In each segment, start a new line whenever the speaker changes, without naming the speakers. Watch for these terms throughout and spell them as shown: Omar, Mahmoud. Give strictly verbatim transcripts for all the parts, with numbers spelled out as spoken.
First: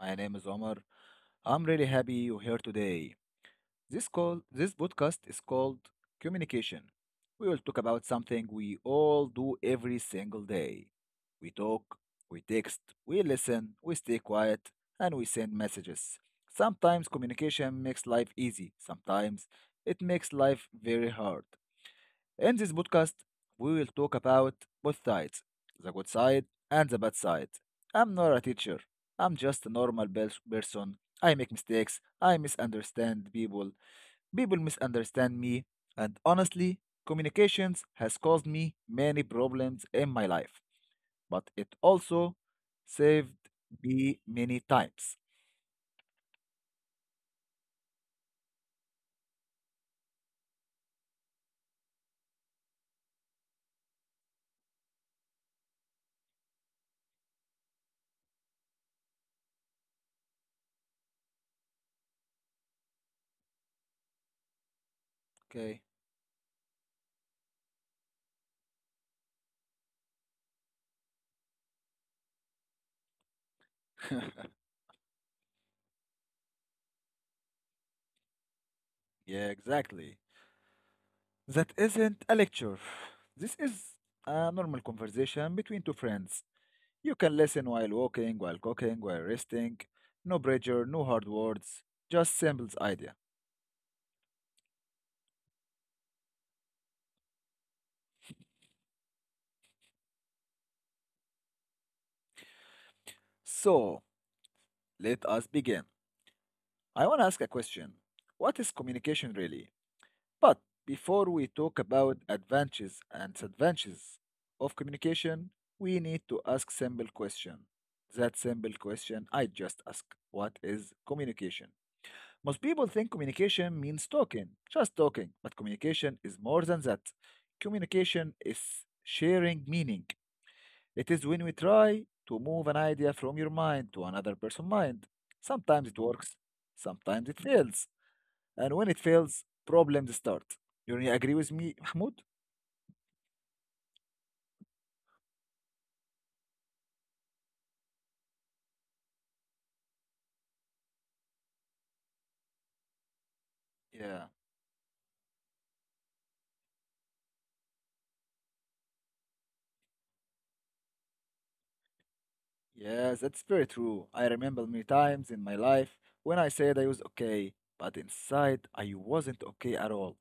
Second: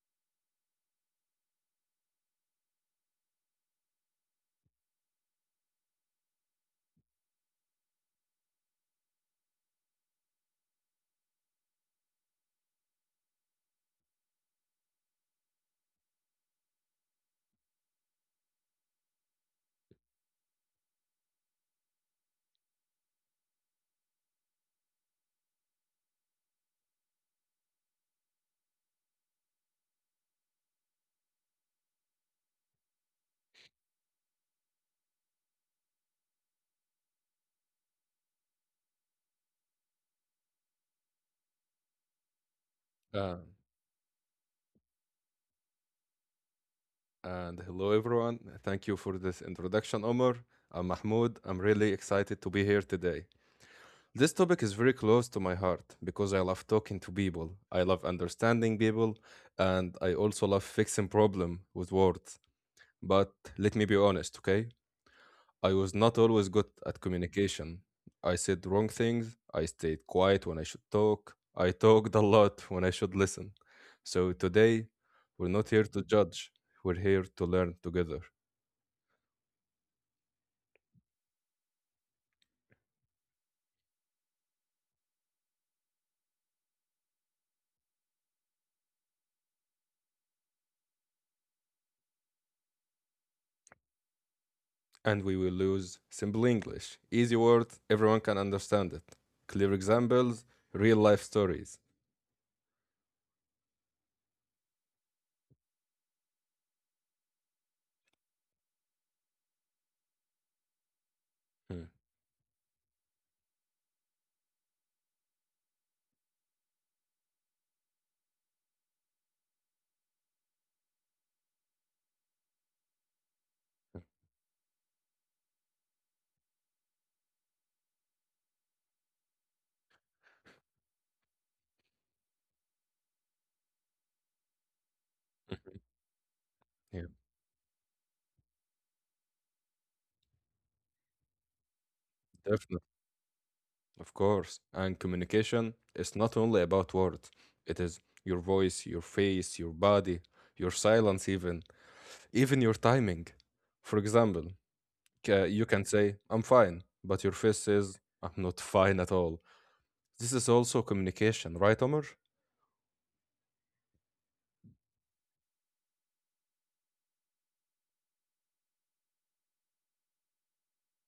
My name is Omar. I'm really happy you're here today. This call this podcast is called Communication. We will talk about something we all do every single day. We talk, we text, we listen, we stay quiet, and we send messages. Sometimes communication makes life easy. Sometimes it makes life very hard. In this podcast, we will talk about both sides, the good side and the bad side. I'm not a teacher, I'm just a normal pers- person. I make mistakes, I misunderstand people, people misunderstand me, and honestly, communications has caused me many problems in my life, but it
Uh,
also saved me many times.
and hello, everyone. Thank you for this introduction, Omar. I'm Mahmoud. I'm really excited to be here today. This topic is very close to my heart because I love talking to people. I love understanding people, and I also love fixing problem with words. But let me be honest, okay? I was not always good at
Okay.
communication. I said wrong things. I stayed quiet when I should talk. I talked a lot when I should listen. So today, we're not here to judge. We're here to learn together.
Yeah, exactly. That isn't a lecture. This is a normal conversation between two friends. You can listen while walking, while cooking, while resting. No pressure, no hard words, just simple idea.
And we will use simple English, easy words, everyone can understand it. Clear examples, real life stories.
So, let us begin. I want to ask a question. What is communication really? But
Hmm,
before we talk about advantages and disadvantages of communication, we need to ask simple question. That simple question I just asked. What is communication? Most people think communication means talking, just talking, but communication is more than that. Communication is sharing meaning. It is when we try to move an idea from your mind to another person's mind. Sometimes it
Yeah,
works, sometimes it fails. And when it fails, problems start. You really agree with me,
definitely.
Mahmoud?
Of course. And communication is not only about words, it is your voice, your face, your body, your silence, even even your timing. For example,
Yeah.
ca- you can say, I'm fine, but your face says, I'm not fine at all. This is also communication, right, Omar?
Yes, that's very true. I remember many times in my life when I said I was okay, but inside I wasn't okay at all.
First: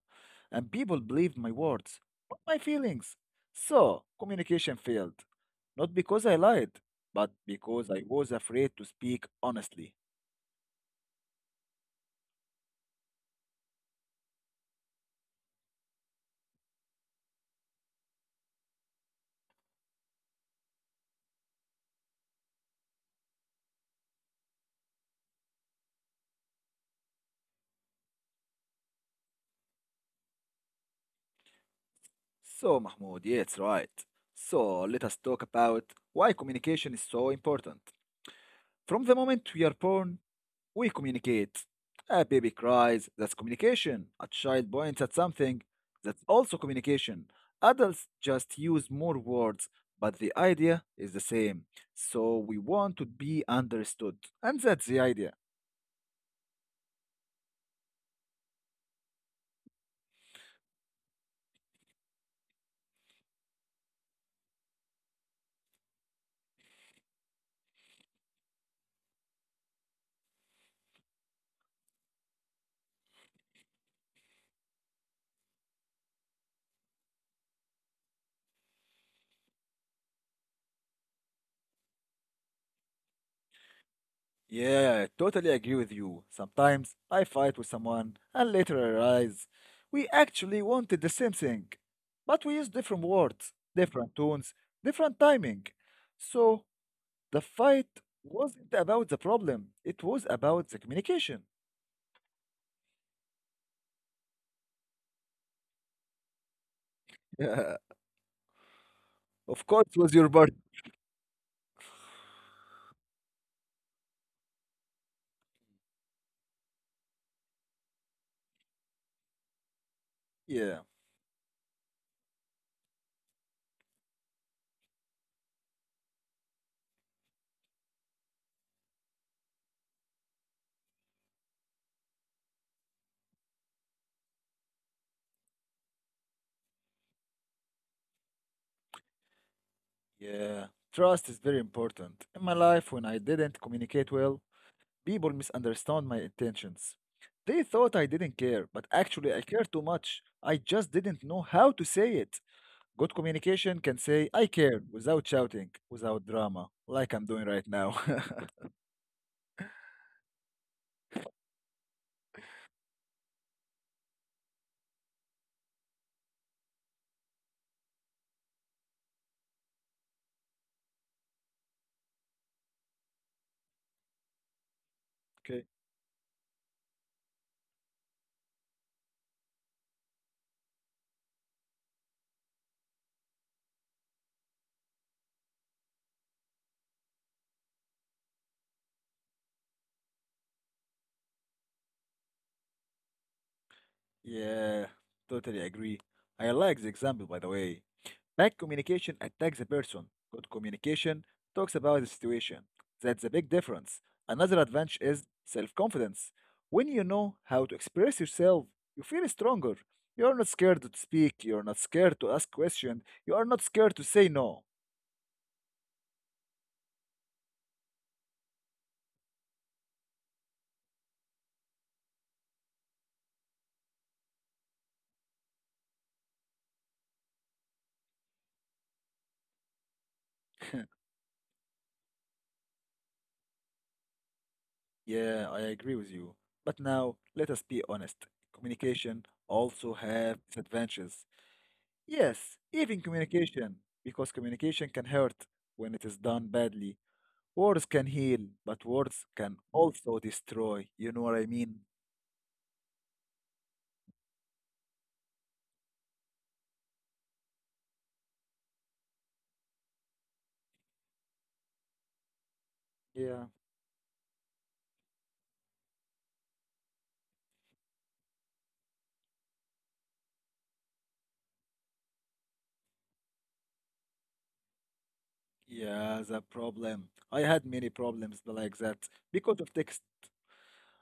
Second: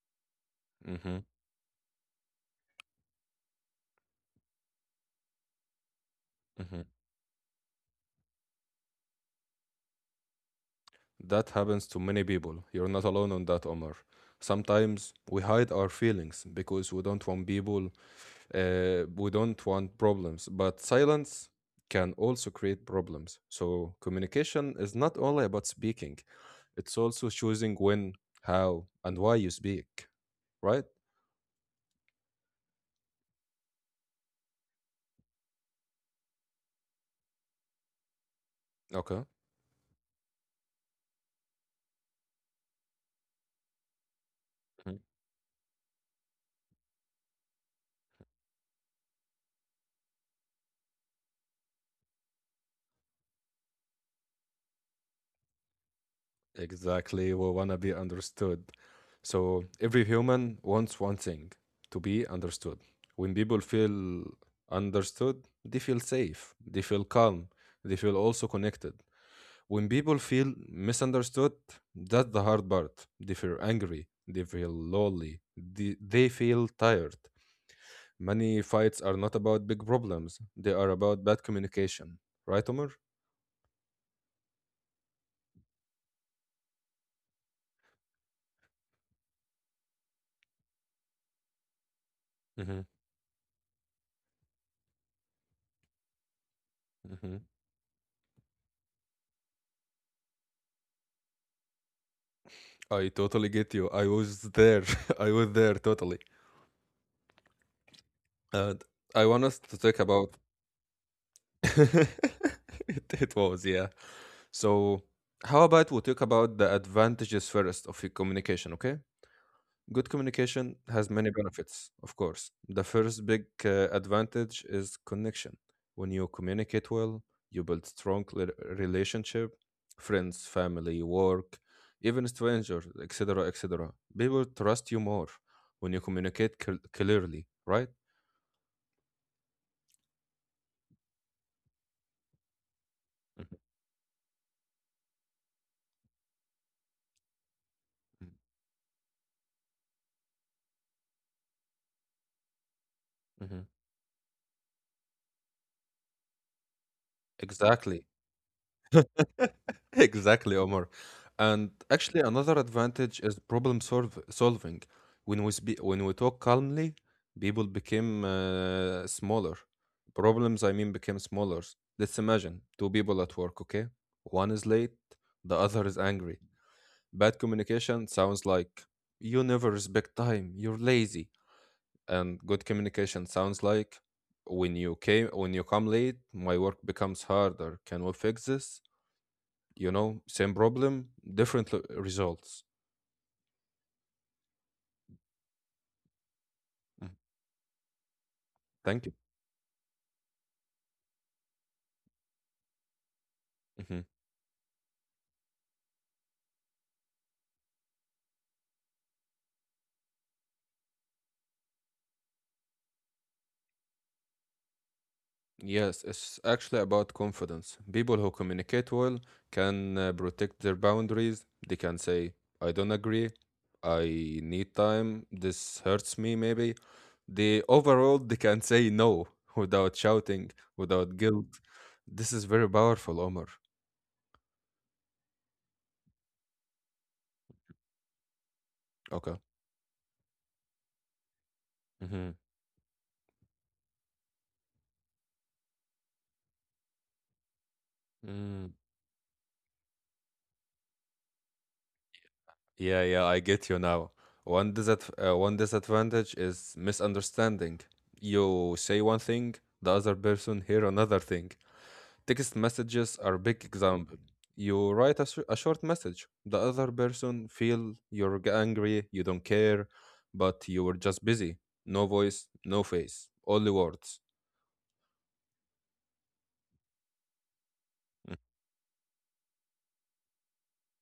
And people
Mm-hmm.
believed my words, not my feelings. So communication failed. Not because I lied,
Mm-hmm.
but because I was afraid to speak honestly.
That happens to many people. You're not alone on that, Omar. Sometimes we hide our feelings because we don't want people, uh, we don't want problems. But silence can also create problems. So communication is not only about speaking, it's also choosing when, how, and why you speak, right?
So, Mahmoud, yeah, it's right. So, let us talk about why communication is so important. From the
Okay.
moment we are born, we communicate. A baby cries, that's communication. A child
Mhm.
points at something, that's also communication. Adults just use more words, but the idea is the same. So we want to be understood. And that's the idea.
Exactly. We want to be understood. So every human wants one thing to be understood. When people feel understood, they feel safe, they feel calm, they feel also connected. When people feel misunderstood, that's the hard part. They feel angry, they feel lonely, they, they feel tired. Many fights are not about big problems, they are about bad communication. Right, Omar?
Yeah, I totally agree with you. Sometimes I fight with someone and later I realize we actually wanted the same thing, but we use different words, different tones, different timing. So
Mm-hmm.
the fight wasn't about the problem, it was about the communication.
I totally get you. I was there. I was there totally.
Yeah,
And I want us
of
to
course,
talk
was your
about
partner.
it, it was, yeah. So how about we talk about the advantages first of your communication, okay? Good communication
Yeah,
has many benefits, of course. The first big uh, advantage is connection. When you communicate well, you build strong le- relationship, friends, family, work, even strangers, et cetera, et cetera. People trust you more when you communicate cl- clearly, right?
yeah. Trust is very important. In my life, when I
Mhm.
didn't communicate well, people misunderstood my intentions. They thought I
Mhm.
didn't care, but actually, I care too much. I just didn't know how to say it. Good
Mhm.
communication can say, I care, without shouting, without drama, like I'm doing right now.
Exactly. Exactly, Omar. And actually, another advantage is problem solve solving. When we speak, when we talk calmly, people became uh, smaller. Problems, I mean, became smaller. Let's imagine two people at work. Okay, one is late, the
Okay.
other is angry. Bad communication sounds like you never respect time. You're lazy. And good communication sounds like when you came, when you come late, my work becomes harder. Can we fix this? You know, same problem, different l- results.
Yeah, totally agree. I like the
Mhm.
example, by the way. Bad
Thank you.
communication attacks a person. Good communication talks about the situation. That's a big difference.
Mhm.
Another advantage is self confidence. When you know how to express yourself, you feel stronger. You are not scared to speak, you are not scared to ask questions, you are not scared to say no.
Yes, it's actually about confidence. People who communicate well can uh, protect their boundaries. They can say, I don't agree. I need time. This hurts me. Maybe they overall they can say no without shouting, without guilt. This is very powerful, Omar.
Yeah, I agree with you. But now, let us be honest. Communication
Okay.
also have disadvantages. Yes, even communication, because communication can hurt when it is done badly. Words can heal,
Hmm.
but words can also destroy. You know what I mean?
Yeah, yeah, I get you now. One disad uh, one disadvantage is misunderstanding. You say one thing, the other person hear another thing. Text messages are
Yeah.
big example. You write a, sh- a short message, the other person feel you're g- angry, you don't care, but you were just busy. No voice, no face, only words.
Yeah, the problem. I had many problems like that because of text.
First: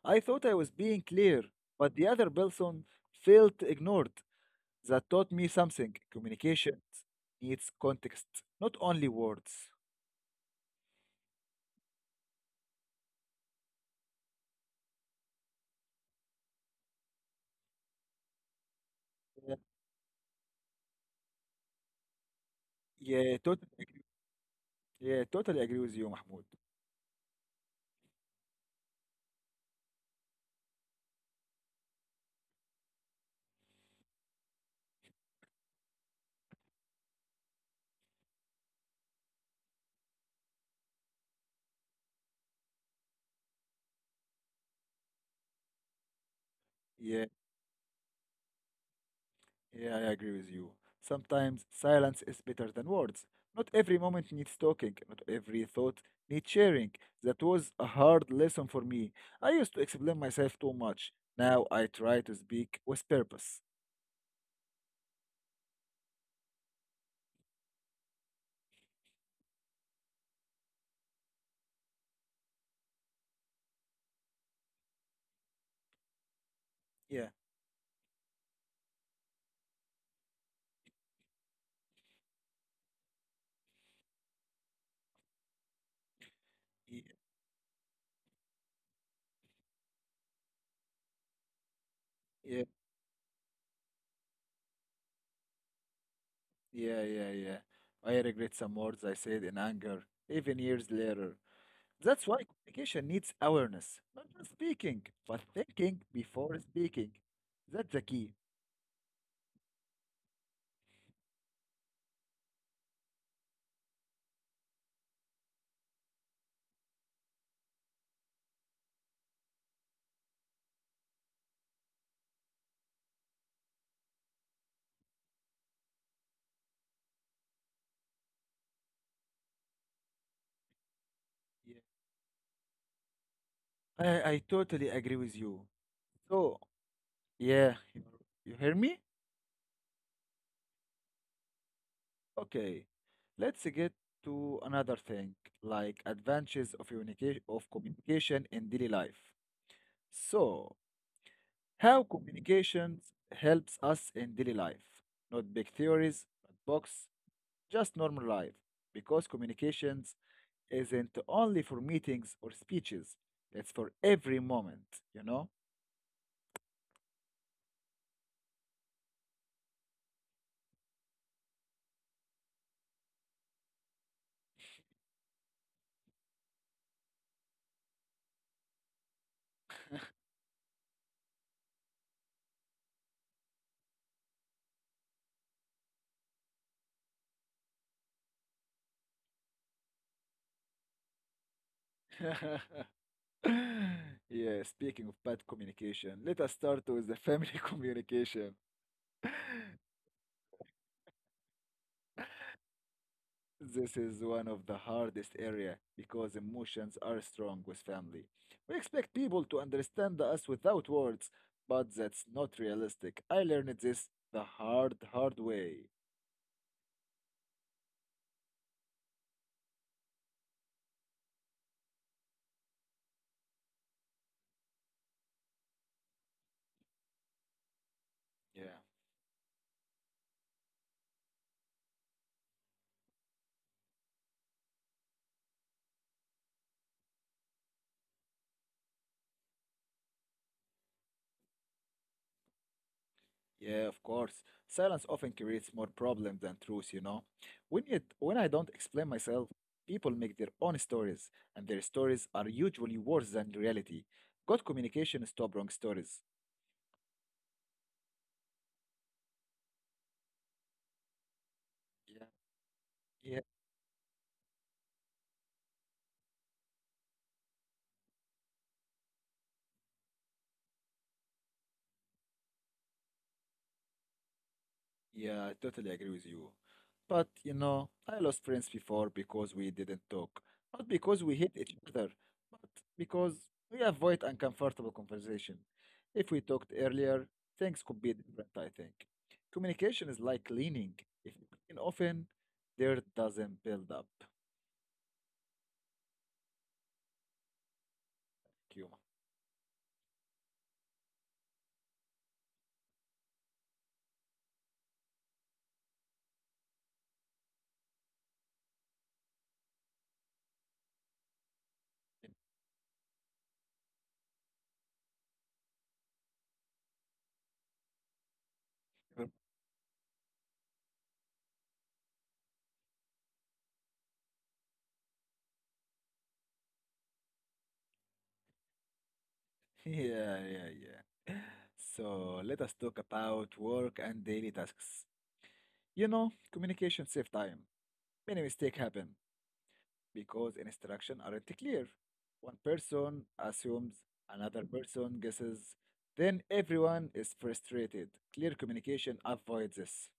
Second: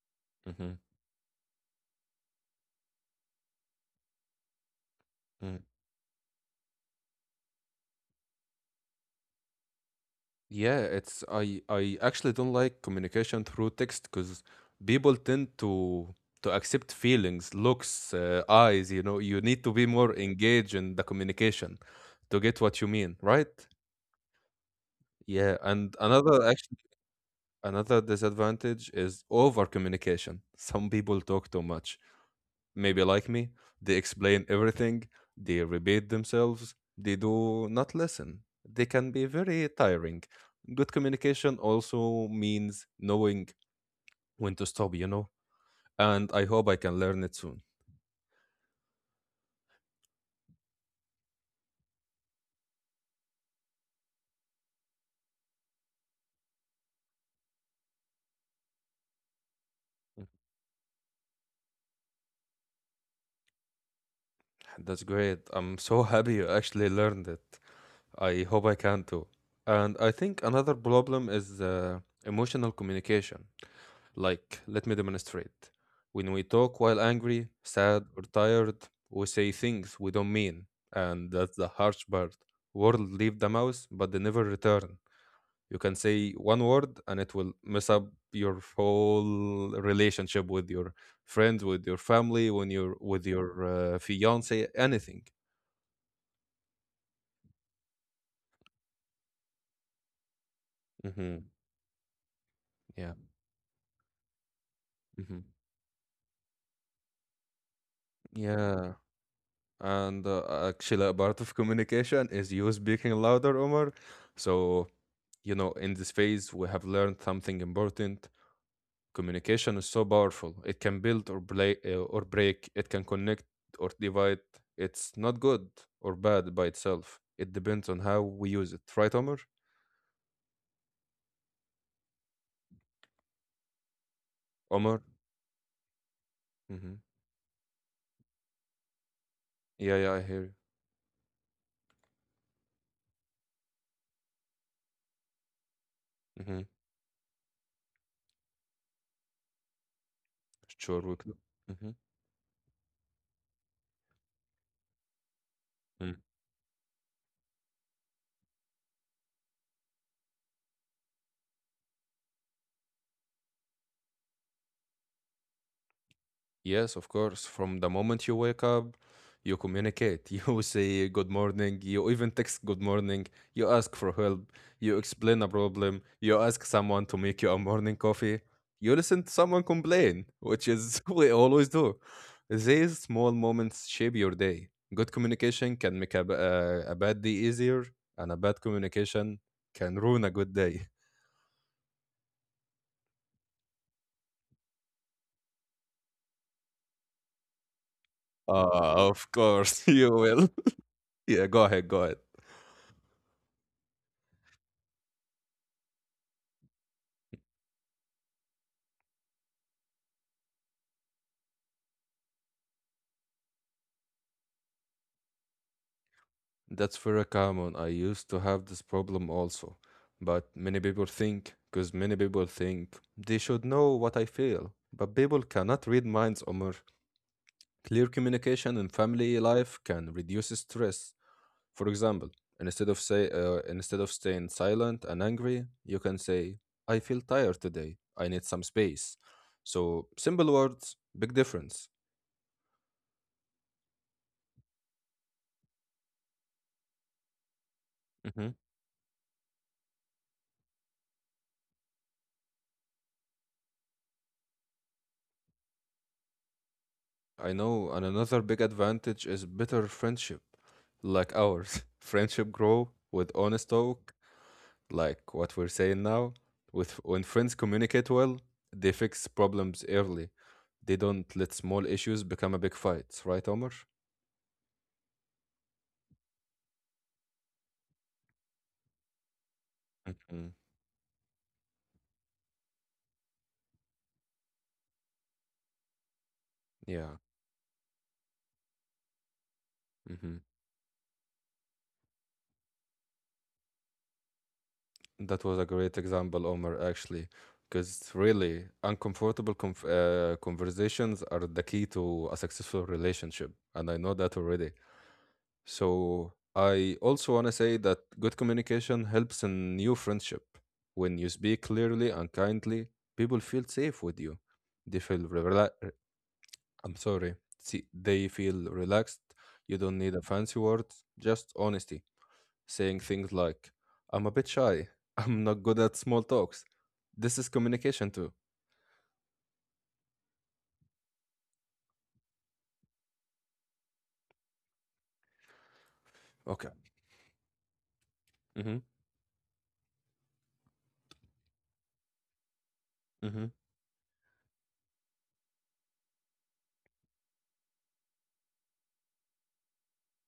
I thought I
Mm-hmm.
was
Mm-hmm.
being clear, but the other person felt ignored. That taught me
Mm-hmm.
something. Communication needs context, not only words.
Yeah, it's I I actually don't like communication through text because people tend to to accept feelings, looks, uh, eyes, you know, you
Yeah.
need to be more engaged in the communication to get what you mean,
Yeah, tot-
right?
yeah,
Yeah,
totally agree
and
with you, Mahmoud.
another actually another disadvantage is over communication. Some people talk too much, maybe like me, they explain everything, they repeat themselves, they do not listen. They can be very tiring. Good communication also means knowing when to stop, you know? And I hope I can learn
Yeah.
it soon.
Yeah, I agree with you. Sometimes silence is better than words. Not every moment needs talking, not every thought needs sharing. That was a hard lesson for me. I used to explain
Mhm.
myself too much. Now I try to speak with purpose.
That's great. I'm so happy you actually learned it. I hope I can too. And I think another problem is uh, emotional communication. Like, let me demonstrate. When we talk while
Yeah,
angry, sad, or tired, we say things we don't mean. And that's the harsh part. Words leave the mouth, but they never return. You can say one word
y-
and it will mess up your whole relationship with your friends, with your family,
yeah,
when you're with your uh, fiance, anything.
yeah, yeah, yeah. I regret some words I said in anger, even years later.
Hmm.
That's why communication
Yeah.
needs awareness, not just speaking, but
Hmm.
thinking before speaking. That's the key.
Yeah. And uh, actually, a part of communication is you speaking louder, Omar. So you know, in this phase, we have learned something important. Communication is so powerful. It can build or, bla- uh, or break, it can connect or divide. It's not good or bad by itself. It depends on how we use it. Right, Omar?
Yeah. I, I
Omar?
totally agree with you. So,
Hmm.
yeah, you you hear me?
Yeah, yeah, I hear you.
Okay, let's get to another thing, like
Hmm.
advantages of communication of communication in daily life. So,
Sure, we could.
how communications helps us in daily life? Not big
Hmm.
theories, not books, just normal life. Because communications isn't only for meetings or speeches; it's for every moment, you know?
Yes, of course. From the moment you wake up, you communicate. You say good morning. You even text good morning. You ask for help. You explain a problem. You ask someone to make you a morning coffee. You listen to someone complain, which is we always do. These small moments shape your day. Good communication can make a, b- uh, a a bad day easier, and a bad communication can ruin a good day.
Yeah, speaking of bad communication, let us start with the family communication.
Uh, of course you will. Yeah, go ahead, go ahead.
This is one of the hardest area because emotions are strong with family. We expect people to understand us without words, but that's not realistic. I learned this the hard, hard way.
That's very common. I used to have this problem also. But many people think, Because many people think they should know what I feel. But people cannot read minds, Omar. Clear communication in
Yeah.
family life can reduce stress. For example, instead of say uh, instead of staying silent and angry, you can say, "I feel tired today. I need some space." So simple words, big difference.
Yeah, of course. Silence often creates more problems than truth, you know. When it, when I don't explain myself, people make their own stories, and their stories are usually worse than reality. Good communication stop wrong stories.
I know, and another big advantage is better friendship, like ours. Friendship grow with
Yeah.
honest talk, like what we're saying now. With when friends communicate well, they fix problems early. They don't let small issues become a big fight, right, Omar?
Yeah, I totally agree with you. But you know, I lost friends before because we didn't talk,
Mhm.
not because we hate each other, but because we avoid uncomfortable conversation. If we talked
Yeah.
earlier, things could be different, I think. Communication is
Hmm.
like cleaning. If you clean often, dirt doesn't build up.
That was a great example, Omar, actually, because really
Cue
uncomfortable conf uh, conversations are the key to a successful relationship, and I know that already. So I also want to say that good communication helps in new friendship. When you speak clearly and kindly, people feel safe with you. They feel rela- I'm sorry. See, they feel relaxed.
my-
You don't need a fancy word, just honesty. Saying things like, "I'm a bit shy. I'm not good at small talks." This is communication too.
Yeah, yeah, yeah. So let us talk about work and daily tasks. You know,
Okay.
communication save time. Many
Mm-hmm.
mistakes happen because instructions aren't clear. One person
Mm-hmm.
assumes, another person guesses, then everyone is frustrated. Clear communication avoids this.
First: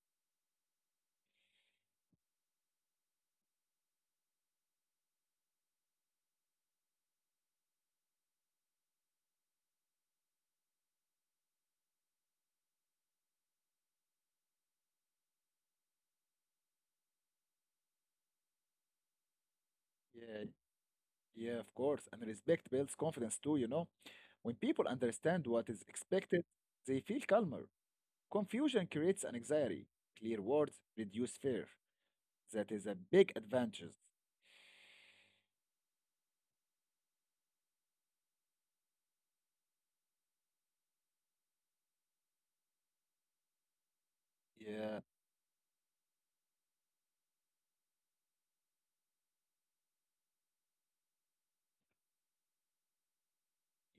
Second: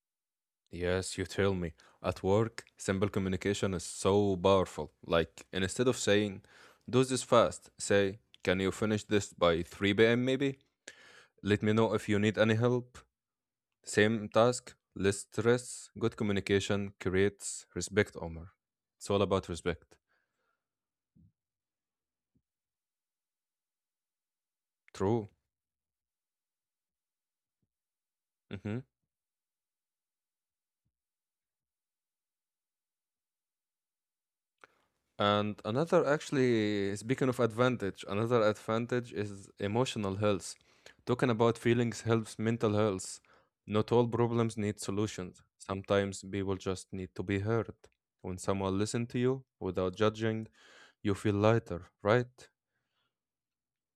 Yes, you tell me. At work, simple communication is so powerful. Like, instead of saying, do this fast, say, can you finish this by three p m maybe? Let me know if you need any help. Same task, less stress. Good communication creates respect, Omar. It's all about respect.
Yeah, yeah, of course. And respect builds confidence too, you know. When people
True.
understand what is expected, they feel calmer.
Mhm.
Confusion creates anxiety. Clear words reduce fear. That is a big advantage.
And another, actually, speaking of advantage, another advantage is emotional health. Talking about feelings helps mental health. Not all problems need
Yeah,
solutions. Sometimes people just need to be heard. When someone listens to you without judging, you feel lighter, right?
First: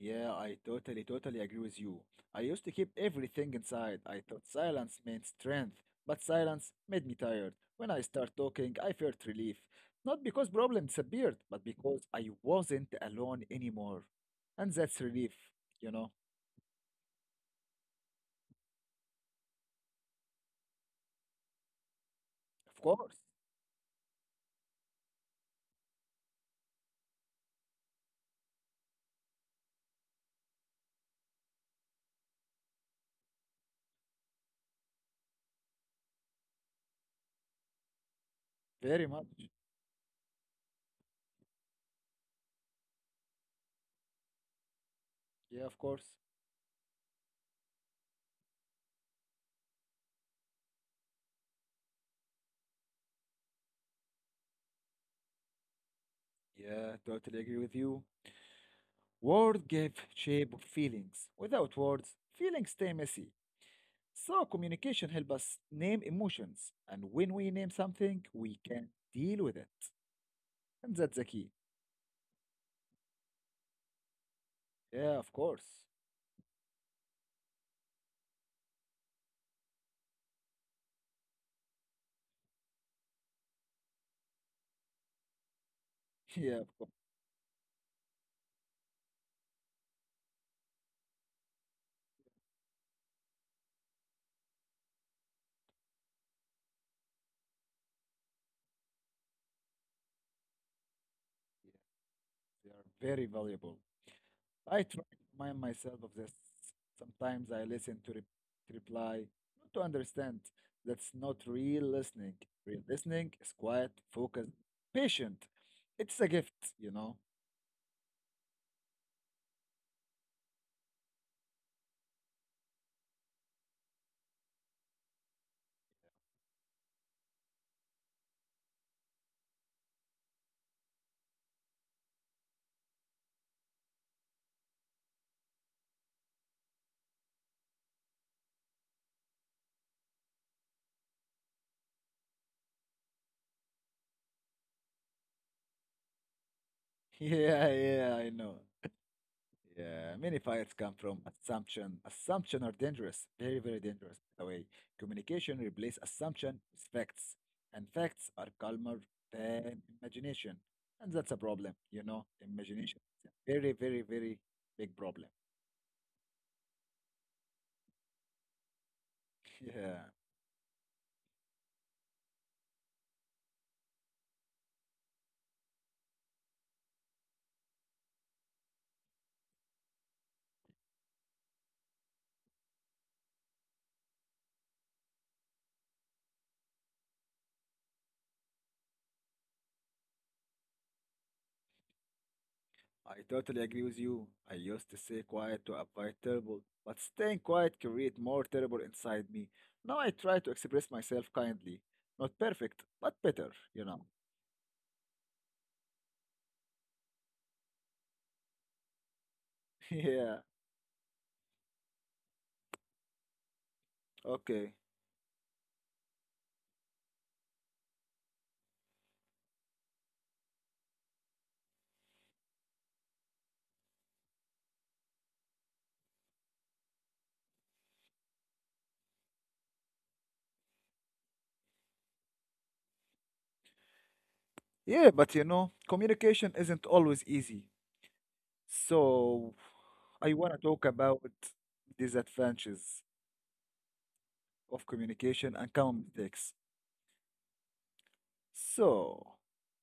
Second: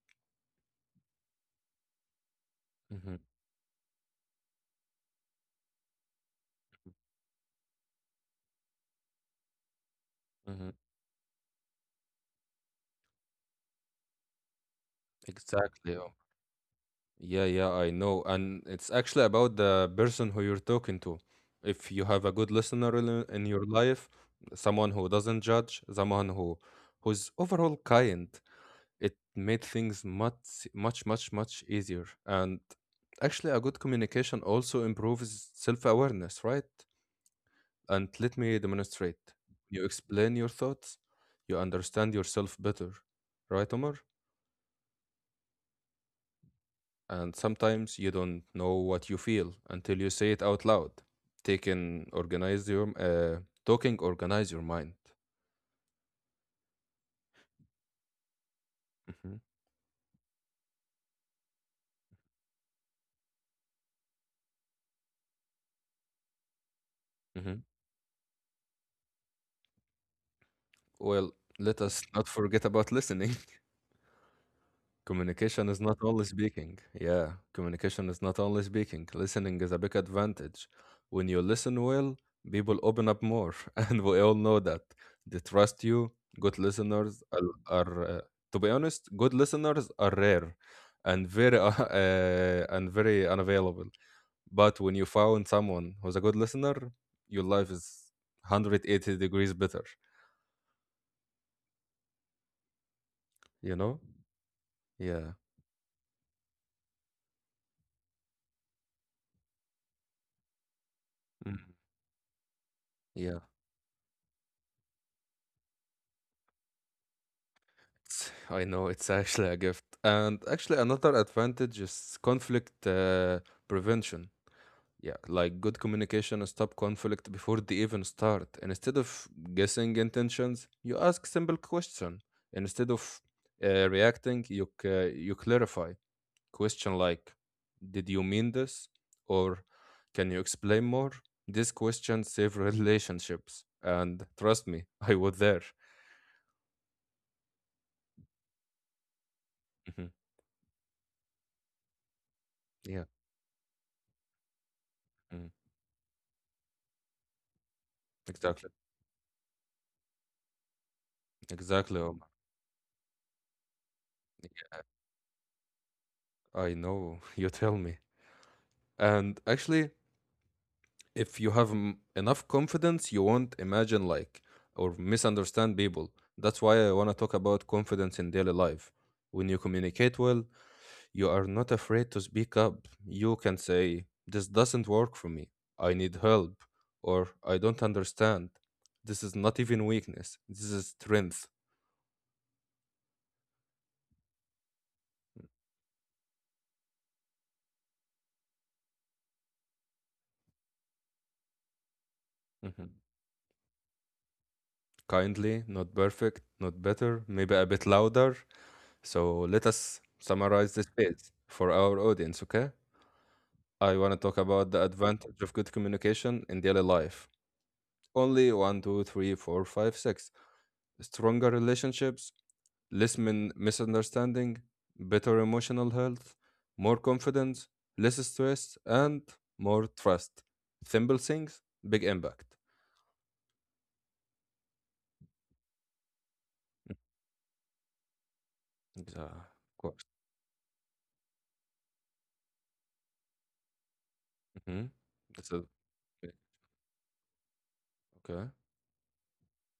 yeah, I totally, totally agree with you. I used to keep
Mm-hmm.
everything inside. I thought silence meant strength, but silence made me tired. When I start talking, I felt relief. Not because
Mm-hmm.
problem disappeared, but because I wasn't alone anymore. And that's relief, you
Exactly.
know.
Yeah, yeah, I know. And it's actually about the person who you're talking to. If you have a good
Of
listener in,
course,
in your life, someone who doesn't judge, someone who who's overall kind, it made things much much much much easier. And actually a good communication also improves self-awareness, right? And let me
very much.
demonstrate. You explain your thoughts, you understand yourself better. Right, Omar?
Yeah, of course.
And sometimes you don't know what you feel until you say it out loud. Taking organize your uh, Talking organize your mind.
Yeah, totally agree with you.
Hmm.
Words give shape of feelings. Without words, feelings stay messy. So communication helps us name emotions, and when we
Hmm.
name something, we can deal with it. And that's the
Well,
key.
let us not forget about listening.
Yeah, of course.
Communication is not only speaking. Yeah, communication is not only speaking. Listening is a big advantage. When you listen well, people open up more, and we all know that. They trust you. Good
Yeah, of course.
listeners are, are uh, To be honest, good listeners are rare and very uh, uh, and very unavailable. But when you found someone who's a good listener, your life is one hundred eighty degrees better,
Yeah, they are very
you
valuable.
know?
I try to
Yeah.
remind myself of this. Sometimes I listen to, re- to reply, not to understand. That's not
Mm.
real listening. Real
Yeah.
listening is quiet, focused, patient. It's a gift, you know.
I know, it's actually a gift. And actually, another advantage is conflict uh, prevention. Yeah, like good communication stop conflict before they even start. And instead of guessing intentions, you ask simple question. And instead of uh, reacting, you c- you clarify. Question like, "Did you mean this?" or "Can you explain more?" These questions save relationships. And trust me, I was there.
Yeah, yeah, I know.
Mhm.
Yeah, many fights come from assumption. Assumption are
Yeah,
dangerous, very, very dangerous, by the way.
mhm.
Communication replace assumption with facts, and facts
Exactly.
are calmer than imagination. And that's a problem,
Exactly,
you
Omar.
know, imagination is a very, very, very big problem.
I know. You tell me. And actually,
Yeah,
if you have m- enough confidence, you won't imagine like or misunderstand people. That's why I want to talk about confidence in daily life. When you communicate well, you are not afraid to speak up. You can say, this doesn't work for me. I need help. Or I don't understand. This is not even weakness. This is strength.
I totally agree with you. I used to say quiet to avoid trouble, but staying quiet create more trouble inside me. Now I try to express myself kindly. Not perfect,
Mhm.
but better, you know.
Kindly, not perfect, not better, maybe a bit louder. So let us
Yeah,
summarize this phase for our audience, okay? I want to talk
okay.
about the advantage of good communication in daily life. Only one, two, three, four, five, six. Stronger relationships, less min- misunderstanding, better emotional health, more confidence, less stress, and more trust. Simple things, big impact.
Yeah, but you know, communication isn't always easy.
Yeah,
So
of course.
I want to talk about disadvantages of
Hmm.
communication
That's a,
and common mistakes.
okay.
So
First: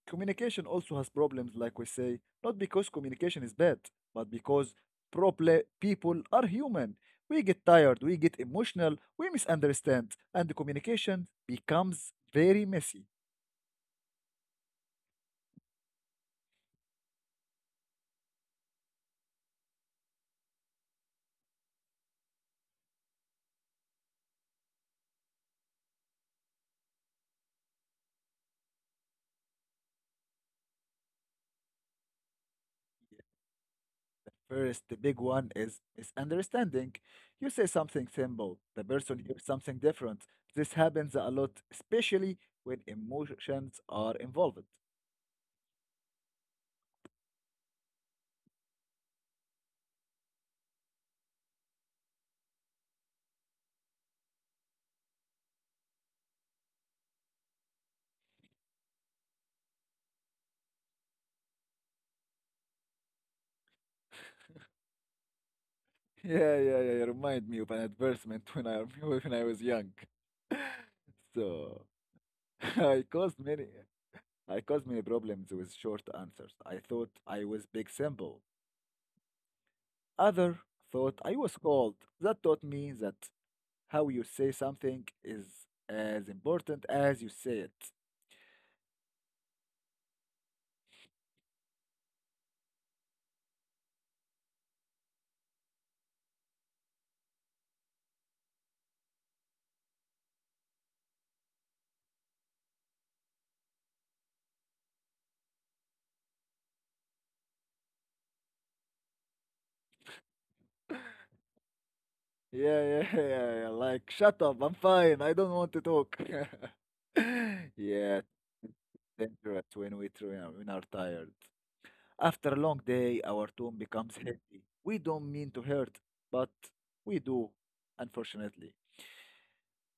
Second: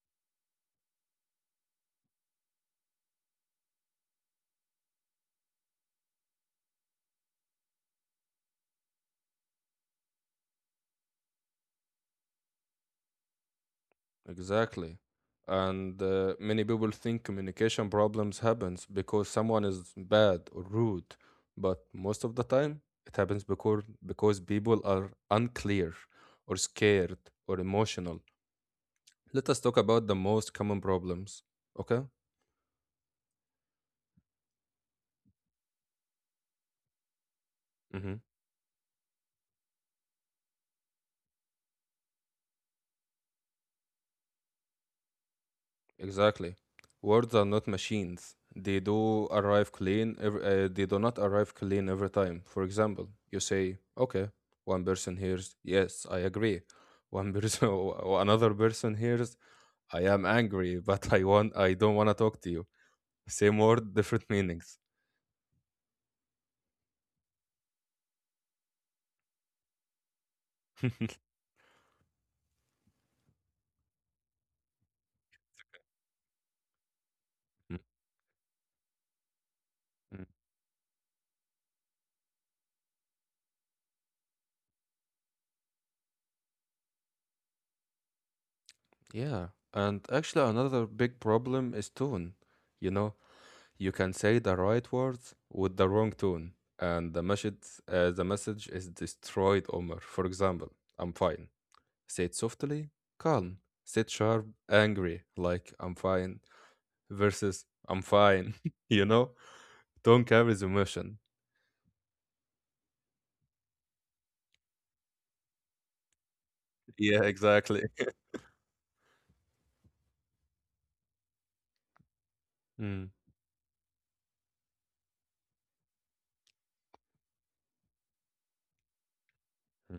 communication also has problems, like we say, not because communication is bad, but because proble- people are human. We get tired, we get emotional, we misunderstand, and the communication becomes very messy.
Exactly. And uh, many people think communication problems happens because someone is bad or rude, but most of the time it happens because because people are unclear or scared or emotional. Let us talk about the most common problems, okay?
First, the big one is misunderstanding. You say something
Mm-hmm.
simple, the person hears something different. This happens a lot, especially when emotions are involved.
Exactly. Words are not machines. They do arrive clean. Every, uh, they do not arrive clean every time. For example, you say, "Okay," one person hears, "Yes, I agree." One person, o- another person hears, "I am angry, but I want, I don't want to talk to you." Same word, different meanings.
Yeah, yeah, yeah. You remind me of an advertisement when I when I was young. So I caused many I caused many problems with short answers. I thought I was big simple.
Mm.
Other thought I was cold. That taught me that how you say something is as important as you say it.
Yeah, and actually, another big problem is tone. You know, You can say the right words with the wrong tone, and the message, uh, the message is destroyed, Omar. For example, I'm fine. Say it softly, calm. Say it sharp, angry, like I'm fine, versus I'm fine. you know, tone carries emotion.
Yeah, yeah, yeah, yeah. Like, shut up. I'm fine. I don't want to talk.
Yeah, exactly.
Yeah, it's dangerous when we try when are tired. After a
Mm.
long day, our tone becomes heavy. We don't mean to hurt, but we do, unfortunately.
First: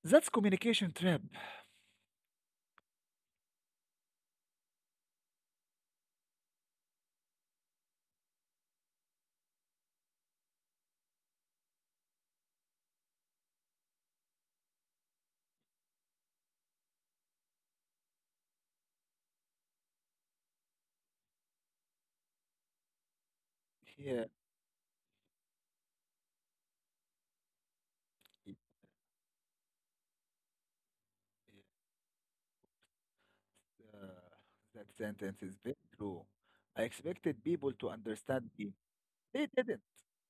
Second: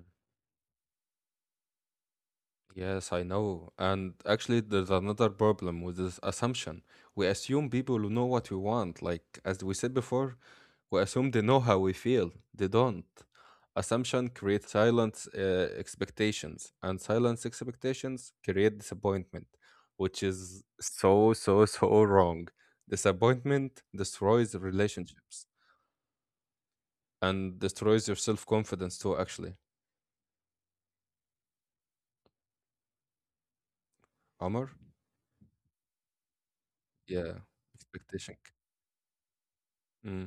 That's communication trap.
Yes, I know. And actually, there's another problem with this assumption. We assume people will know what we want. Like, as we said before, we assume they know how we feel. They don't. Assumption creates silent uh, expectations, and silent expectations create disappointment, which is so, so, so wrong. Disappointment
Yeah,
destroys relationships and destroys your self
it-
confidence too, actually.
it, uh,
Amar?
that sentence is very true. I
Yeah,
expected people to
expectation.
understand me, they didn't.
Hmm.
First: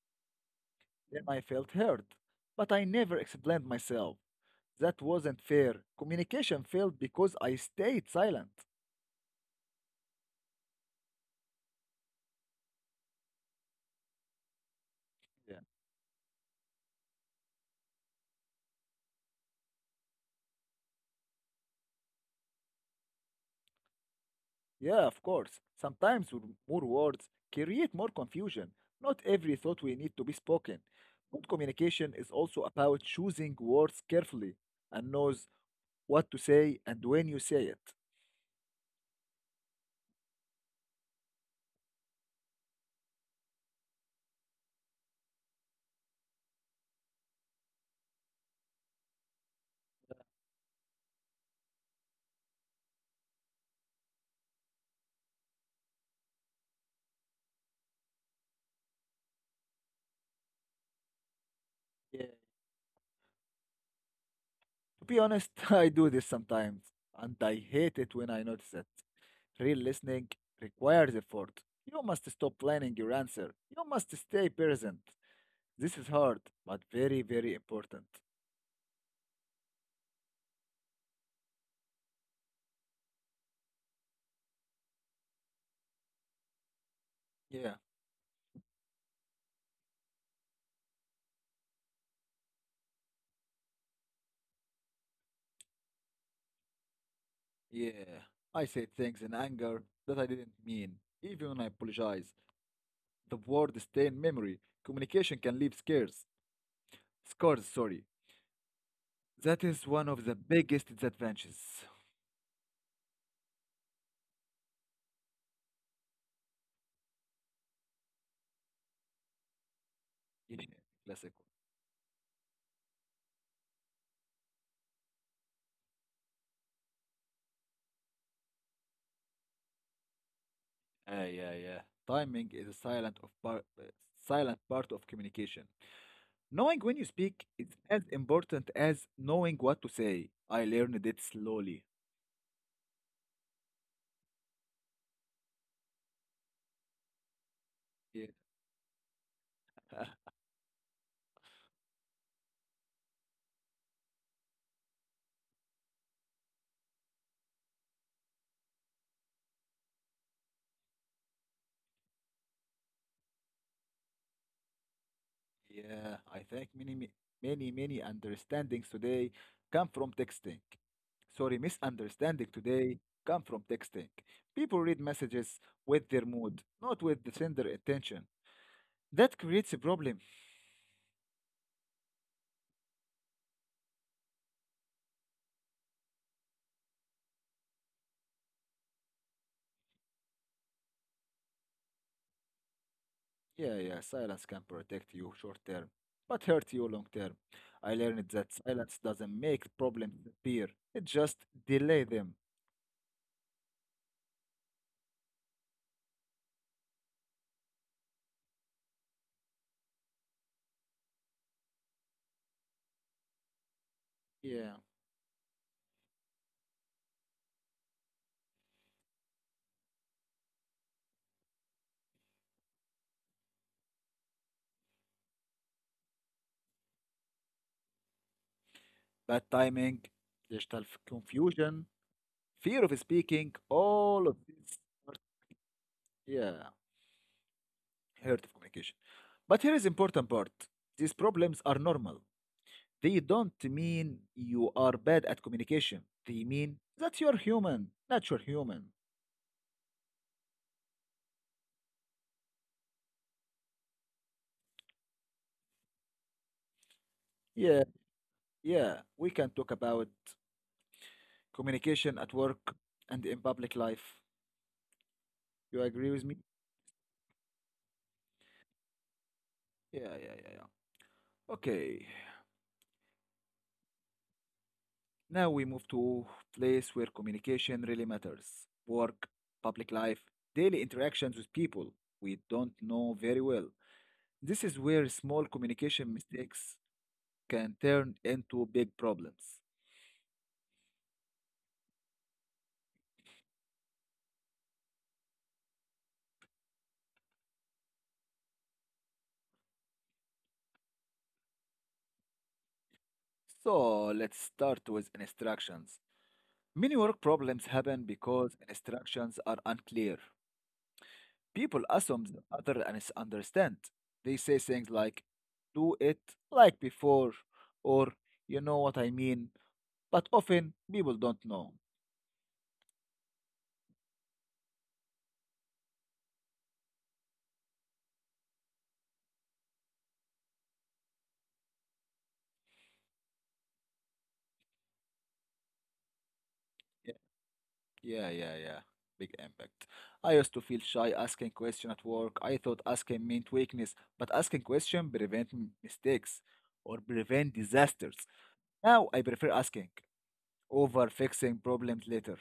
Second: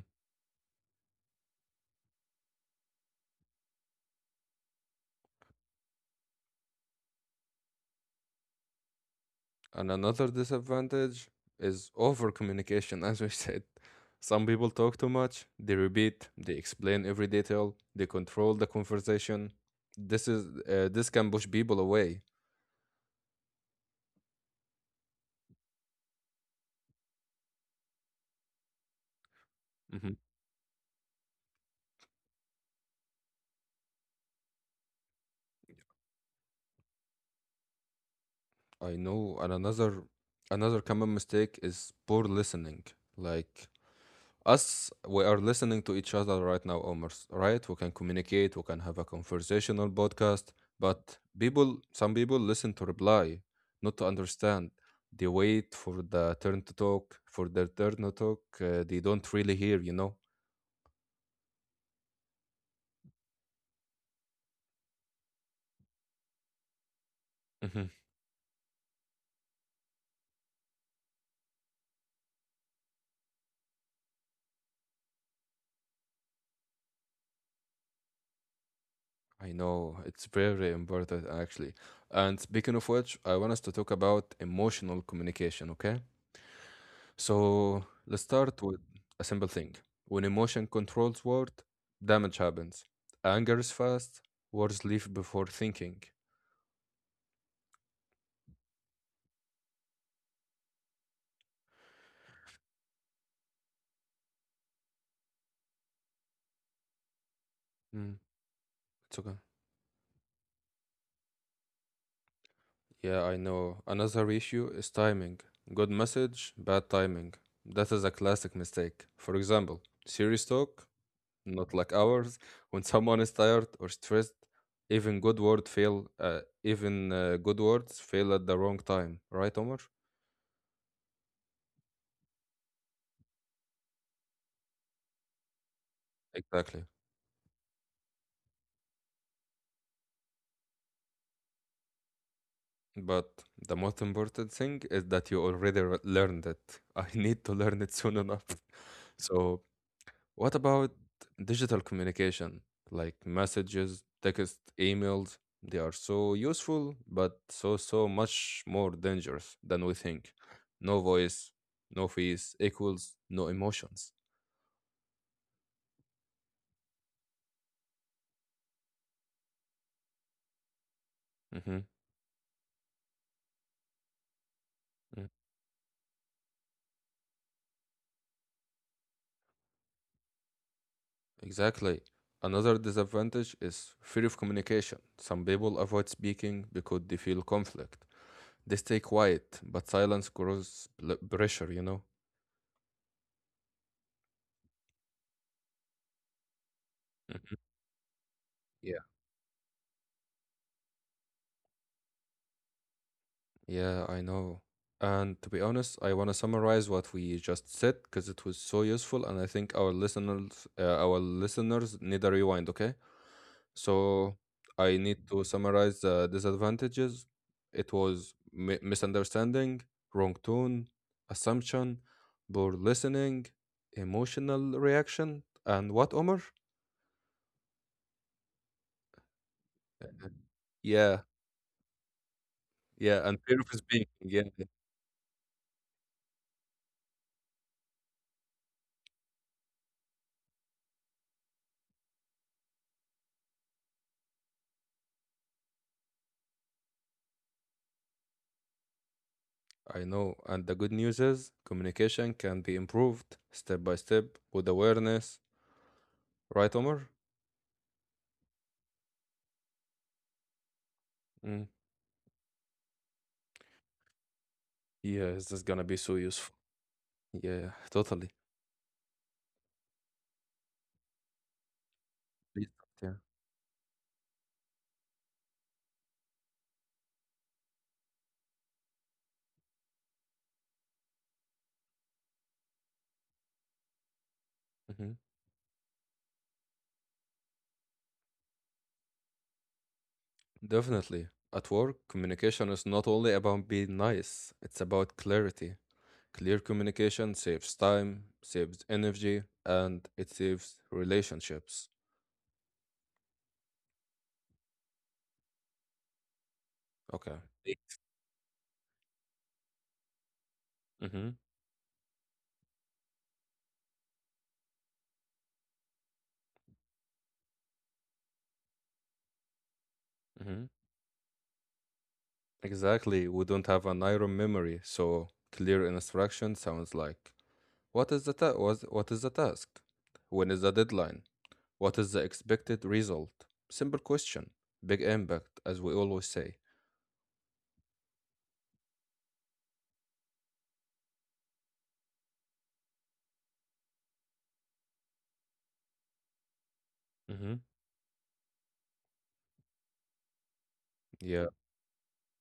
Then I felt hurt. But I never explained myself. That wasn't fair. Communication failed because I stayed silent.
And another disadvantage is over communication, as we said. Some people talk too much,
Yeah,
they repeat, they explain every detail, they control the conversation. This is uh, this can push people away.
yeah of course. Sometimes w- more words create more confusion. Not every thought we
Hmm.
need to be spoken. Good communication is also about choosing words carefully and knows what to say and when you say it.
I know, and another another common mistake is poor listening. Like us, we are listening to each other right now, almost right. We can communicate, we can have a conversational podcast, but people some people listen to reply, not to understand. They wait for the turn to talk for their turn to talk, uh, they don't really hear you know
Yeah. To be honest, I do this sometimes, and I
Mhm.
hate it when I notice it. Real listening requires effort. You must stop planning your answer. You must stay present. This is hard, but very, very important.
I know, it's very important, actually. And speaking of which, I want us to talk about emotional communication, okay?
Yeah,
So let's start with a simple thing. When emotion controls word, damage happens. Anger is fast, words leave before thinking.
yeah. I said things in anger that I didn't mean. Even when I apologize, the words stay in memory. Communication can leave scars. Scars, sorry.
Mm, it's okay.
That is one of the biggest disadvantages.
Yeah, I know. Another issue is timing. Good message, bad timing. That is a classic mistake. For example, serious
Yeah,
talk,
classic.
not like ours. When someone is tired or stressed, even good word fail. Uh, even uh, good words fail at the wrong time. Right, Omar?
Ah, yeah, yeah. Timing is a silent of part, uh, silent part of communication. Knowing
Exactly.
when you speak is as important as knowing what to say. I learned it slowly.
But the most important thing is that you already re- learned it. I need to learn it soon
Yeah,
enough. So, what about digital communication like messages, text, emails? They are so useful, but so, so much more dangerous than we think. No voice, no face equals no emotions.
yeah. I think many, mi- many, many understandings today come from texting. Sorry,
Hmm.
misunderstanding today come from texting. People read messages with their mood, not with the sender intention. That creates a problem
Exactly. Another disadvantage is fear of communication. Some people avoid speaking because they feel conflict. They stay quiet, but silence grows pl- pressure, you know?
Yeah, yeah, silence can protect you short term, but hurt you long term.
Mhm.
I learned that
Yeah.
silence doesn't make problems disappear, it just delay them.
Yeah, I know. And to be honest, I want to summarize what we just said because it was so useful, and I think our listeners, uh, our listeners need a rewind. Okay, so
Yeah,
I need to summarize the disadvantages. It was mi- misunderstanding, wrong tone, assumption, poor listening, emotional reaction, and what, Omar?
bad timing, digital f-
Yeah,
confusion, fear of
yeah, and
speaking,
fear of speaking.
all of
Yeah,
this. are- Yeah, hurt of communication. But here is important part. These problems are normal. They don't mean you are bad at communication. They mean that you're human, natural human.
I know, and the good news is communication can be improved step by step with awareness, right, Omar?
Yeah, yeah, we can talk about
Mm.
communication at work and in public life.
Yeah, this is
You
gonna be
agree
so
with me?
useful. Yeah, totally.
Yeah, yeah, yeah, yeah. Okay.
Please. Yeah.
Now we move to place where communication really matters. Work, public life, daily interactions with people we don't know very well. This is where
Mhm.
small communication mistakes can turn into big problems.
Definitely. At work, communication is not only about being nice, it's about clarity. Clear communication saves time, saves energy, and it saves relationships.
So let's start with instructions. Many work
Okay.
problems happen because instructions are unclear.
Mm-hmm.
People assume the other and is understand. They say things like, do it like before, or you know what I mean. But
Mm-hmm.
often people don't know.
Exactly. We don't have an iron memory, so clear instruction sounds like, What is the ta- was, what is the task? When is the deadline? What is the expected result? Simple question, big impact, as we always say.
Yeah, yeah, yeah. yeah. Big impact. I used to feel shy asking question at work. I thought asking meant weakness, but asking question prevent m- mistakes or
Hmm.
prevent disasters. Now I prefer asking over
Yeah,
fixing problems later.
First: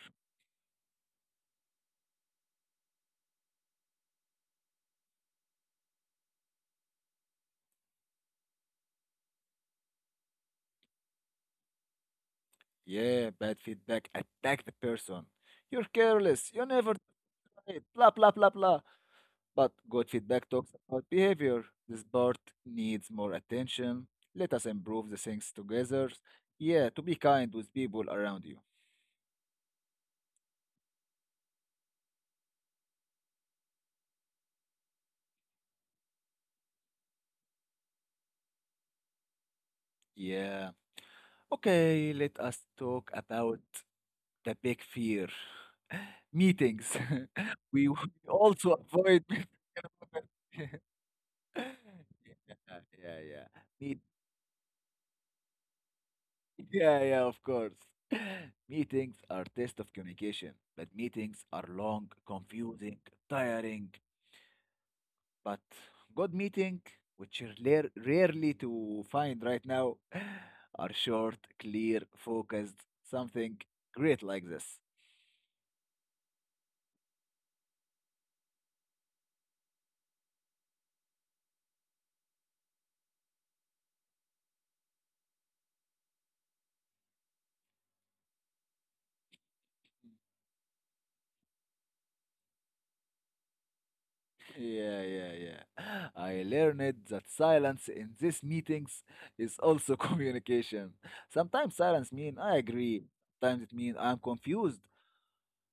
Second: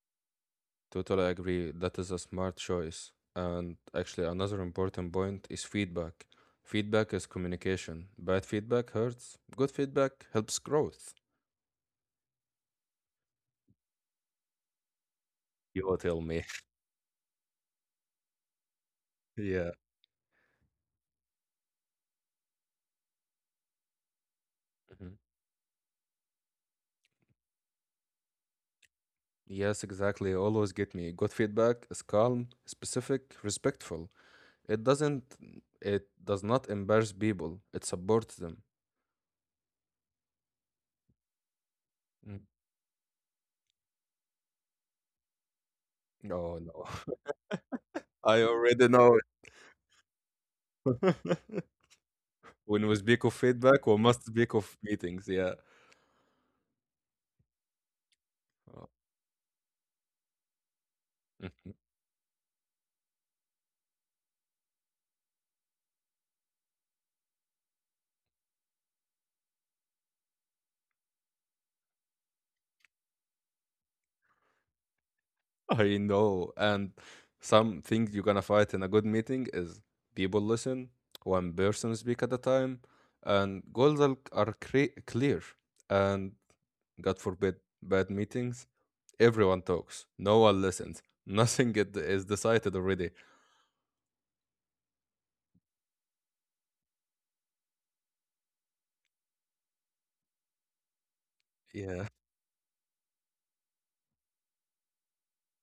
totally agree. That is a smart choice. And actually, another important point is feedback. Feedback is communication. Bad feedback hurts. Good feedback helps growth.
Yeah, bad feedback attack the person.
You
You're
will tell me.
careless. You never Hey, blah blah blah blah.
Yeah.
But good feedback talks about behavior. This part needs more attention. Let us improve
Hmm.
the things together. Yeah, to be kind with people around you.
Yes, exactly. Always get me. Good feedback is calm, specific, respectful. It doesn't it does not embarrass people. It supports them.
Yeah. Okay,
Mm.
let us talk about the big fear.
Oh no.
Meetings. we w-
I
also
already know it.
avoid meet- yeah,
When we
yeah,
speak of
yeah.
feedback, we
Meet
must speak of meetings, yeah.
Yeah, yeah, of course.
Oh.
Meetings are test of communication, but meetings are long, confusing, tiring, but good meeting, which are rare, rarely to find right now, are short, clear, focused, something great like this.
I know. And some things you're gonna fight in a good meeting is people listen, one person speak at a time, and goals are, are cre- clear. And God forbid, bad meetings, everyone talks, no one listens, nothing get, is decided already.
Yeah, yeah, yeah. I learned that silence in these meetings is also communication. Sometimes silence
Yeah.
means I agree. Sometimes it means I'm confused.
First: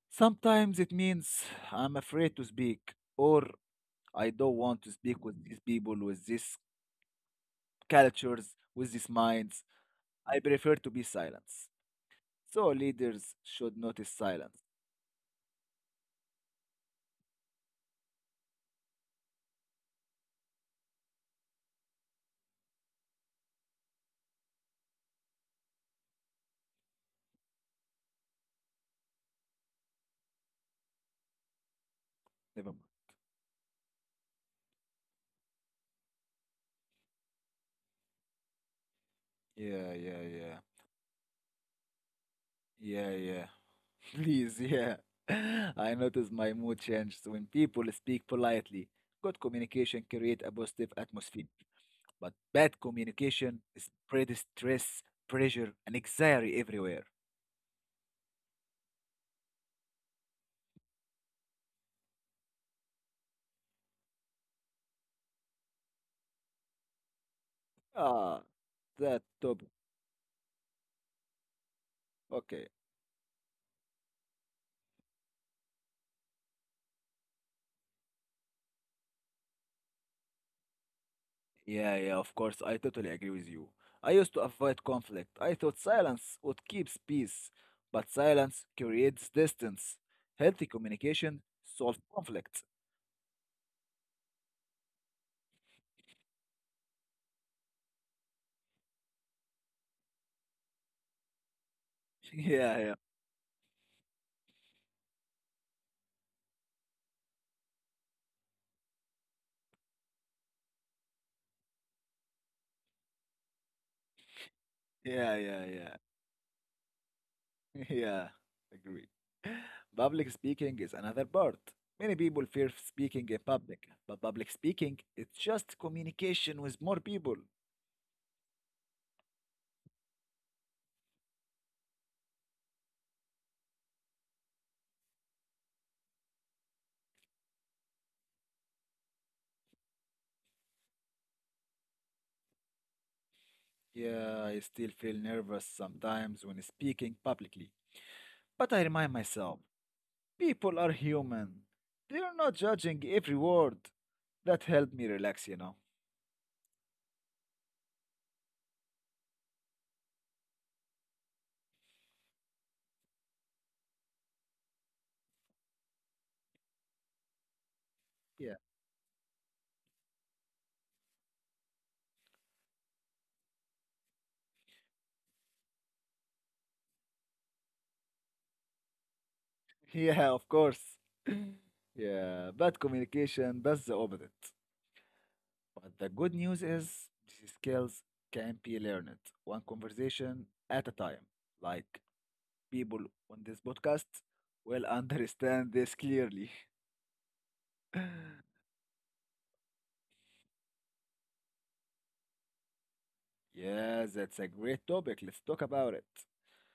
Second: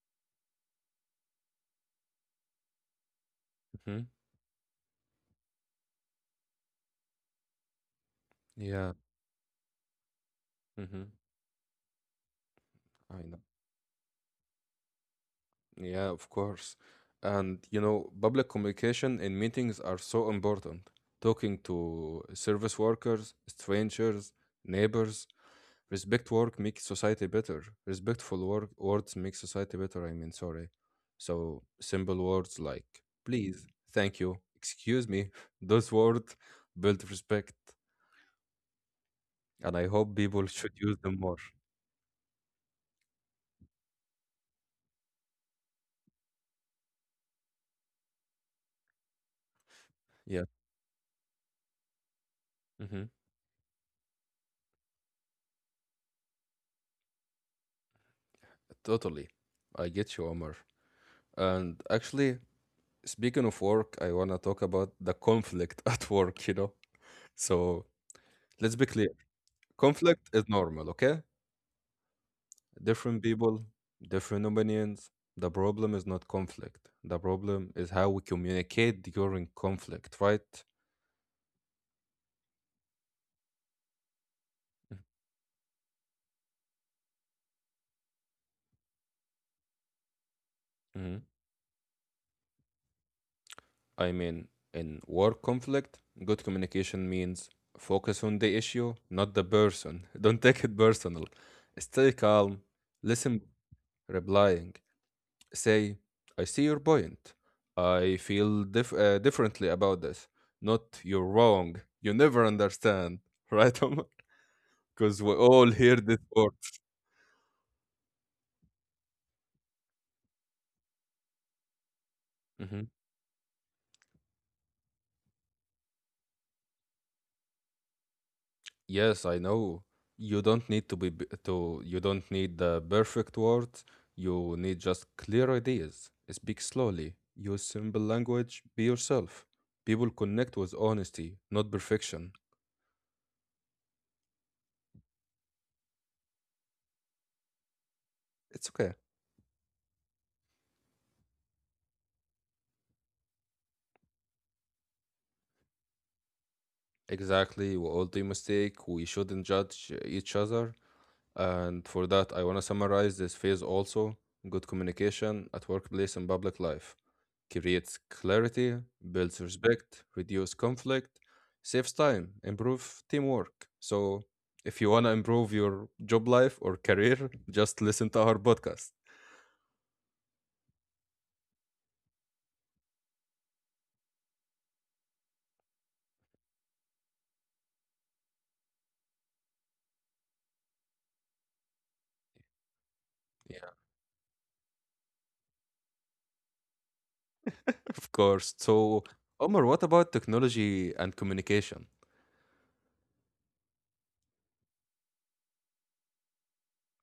Sometimes it means I'm afraid to speak or
Hmm.
I don't want to speak with these people, with these cultures,
Yeah.
with these minds. I prefer to be
Hmm.
silence. So
I know.
leaders should notice silence.
Yeah, of course. And you know, public communication in meetings are so important. Talking to service workers, strangers, neighbors, respect work makes society better. Respectful wor- words make society better. I mean, sorry. So simple words
Never mind.
like please, thank you, excuse me, those words build respect, and I
Yeah,
hope
yeah,
people
yeah.
should use them more.
Yeah, yeah. Please, yeah. I notice my mood changes when people speak politely. Good communication
Yeah,
create a positive atmosphere, but bad
hmm,
communication spread stress, pressure, and anxiety everywhere.
totally. I get you, Omar. And actually, speaking of work, I wanna talk about the conflict at work. You know, so
Ah,
let's be clear.
that topic.
Conflict is normal, okay?
Okay.
Different people, different opinions. The problem is not conflict. The problem is how we communicate during conflict, right?
Yeah, yeah, of course. I totally agree with you. I used to avoid conflict. I thought silence would keep peace, but silence creates distance. Healthy
Mhm.
communication solves conflict.
I mean, in war conflict, good communication means focus on the issue, not the person. Don't take it personal. Stay calm, listen, replying. Say, I see your point. I feel dif- uh, differently about this. Not you're wrong. You never understand, right? Because we
Yeah, yeah,
all
yeah, yeah,
hear this
yeah.
word.
Yeah, agree. Public speaking is another part. Many people
Hmm.
fear speaking in public, but public speaking it's just communication with more people.
Yes, I know. You don't need to be b- to you don't need the perfect words. You need just clear ideas. Speak slowly. Use simple language. Be yourself. People connect with honesty, not perfection.
Yeah, I still feel nervous sometimes when speaking publicly,
It's okay.
but I remind myself people are human. They're not judging every word. That helped me relax, you know.
Exactly. We all do mistake. We shouldn't judge each other. And for that, I want to summarize this phase also. Good communication at workplace and public life creates clarity,
Yeah.
builds respect, reduce conflict, saves time, improve teamwork. So if you want to improve your job life or career, just listen to our podcast.
Yeah, of course. yeah, bad communication, that's the opposite. But the good news is these skills can be learned one conversation at a time. Like people
Yeah,
on this podcast will understand this clearly.
of course. So, Omar, what about technology and communication?
yeah, that's a great topic. Let's talk about it.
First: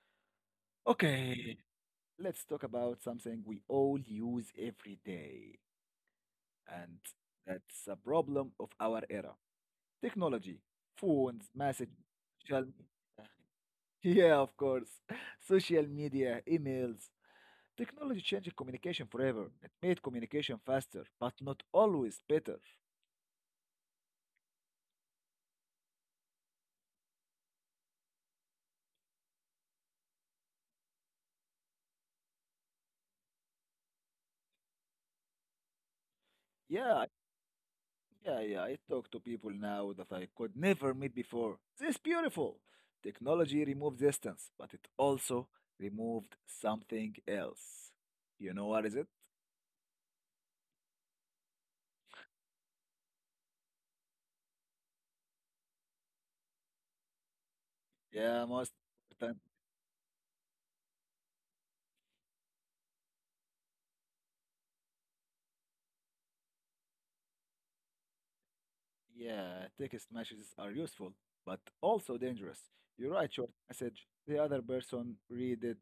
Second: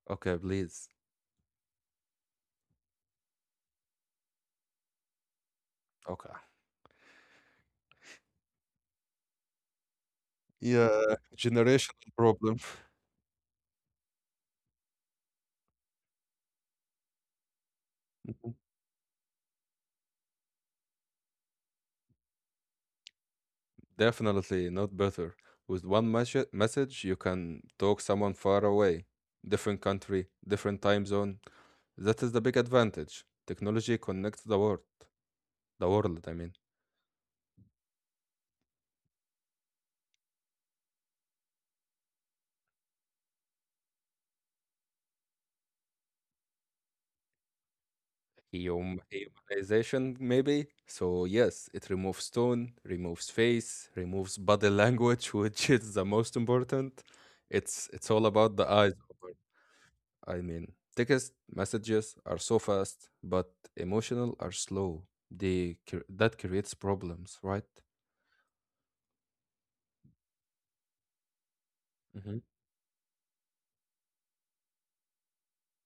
Okay, please.
Okay, let's talk about something we all use every day,
Okay.
and that's a problem of our era. Technology,
Yeah,
phones, message,
generational problem.
social media. Yeah, of course. Social media, emails. Technology changed communication forever. It made communication faster, but not always better.
Definitely not better. With one mes- message, you can talk someone far away, different country, different time zone. That is the big advantage. Technology connects the world, the world, I mean.
Yeah, yeah, yeah. I talk to people now that I could never meet before. This is beautiful. Technology removed distance, but it also removed something else. You know what is
Hum-
it?
Humanization, maybe? So, yes, it removes tone, removes face, removes body language, which is the most important. It's, it's all
Yeah,
about the
most.
eyes. I mean, text messages are so fast, but emotional are slow. They cre- that creates problems, right?
Yeah, text messages are useful, but also
Hmm.
dangerous. You write short message, the other person read it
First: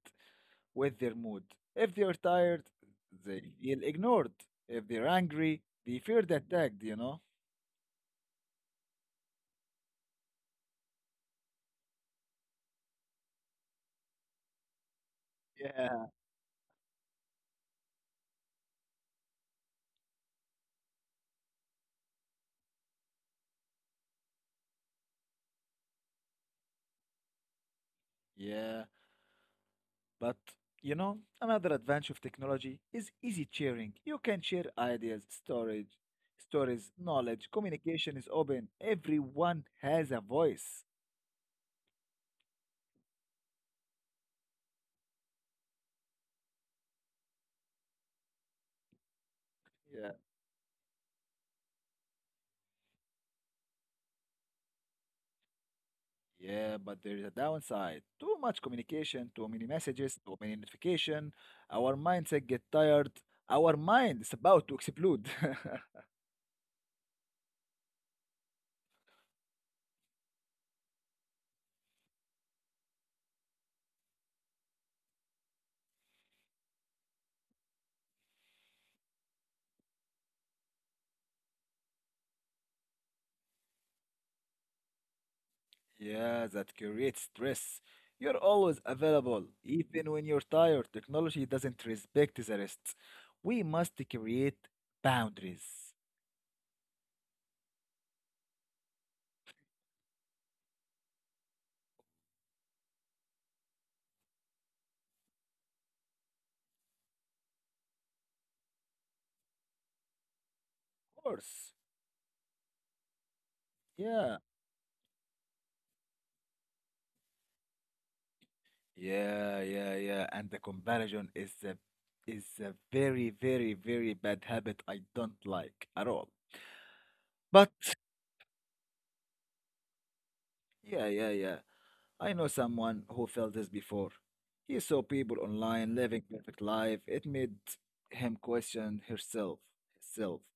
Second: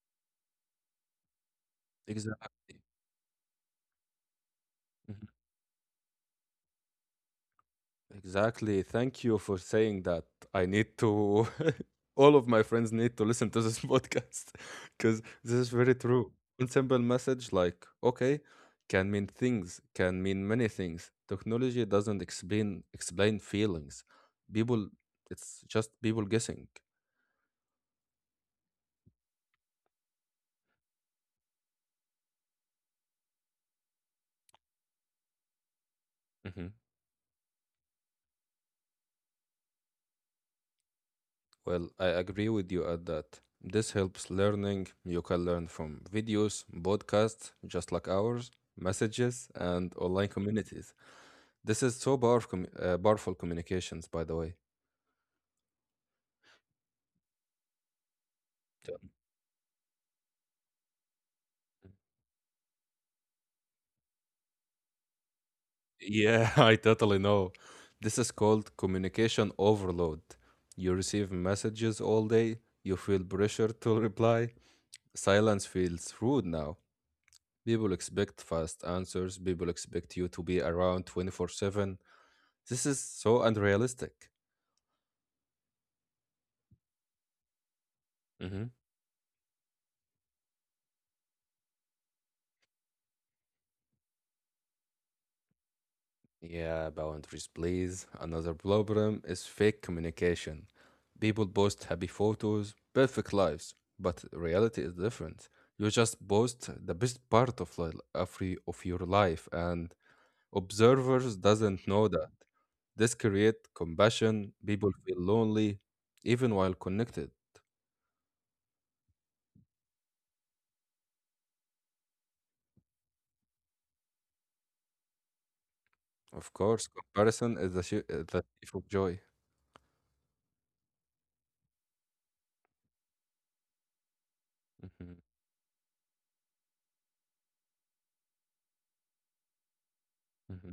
with their mood. If they're tired,
Exactly.
they feel ignored. If they're angry, they feel attacked, you know?
Exactly. Thank you for saying that. I need to. All of my friends need to listen to this podcast because this is very
Yeah.
true. One simple message like "okay" can mean things, can mean many things. Technology doesn't explain explain feelings. People, it's just people guessing.
Yeah, but you know, another advantage of technology is easy sharing. You can share ideas, storage, stories, knowledge. Communication is open. Everyone has a voice.
Well, I agree with you at that. This helps learning. You can learn from videos, podcasts, just like ours, messages, and online communities. This is so powerful, uh, powerful communications, by the way.
Yeah, but there is a downside. Too much communication, too many messages, too many notification. Our mindset get tired. Our mind is about to explode.
Yeah, I totally know. This is called communication overload. You receive messages all day, you feel pressure to reply. Silence feels rude now. People expect fast answers, people expect you to be around twenty-four seven. This is so unrealistic.
Yeah, that creates stress. You're
Hmm.
always available, even when you're tired. Technology doesn't respect the rest. We must create boundaries.
Yeah, boundaries, please. Another problem is fake communication. People post happy photos, perfect lives, but reality is different. You just post the best part of li- of re- of your life, and
Of
observers
course.
doesn't know that. This create
Yeah.
compassion. People feel lonely, even while connected.
Yeah, yeah, yeah. And the comparison is a is a very, very, very bad habit I don't like at
Of
all.
course, comparison is the shi-
But
uh, the thief of joy.
yeah, yeah, yeah. I know someone who felt this before. He saw
Mhm,
people online living perfect life. It made him question herself, himself.
mhm.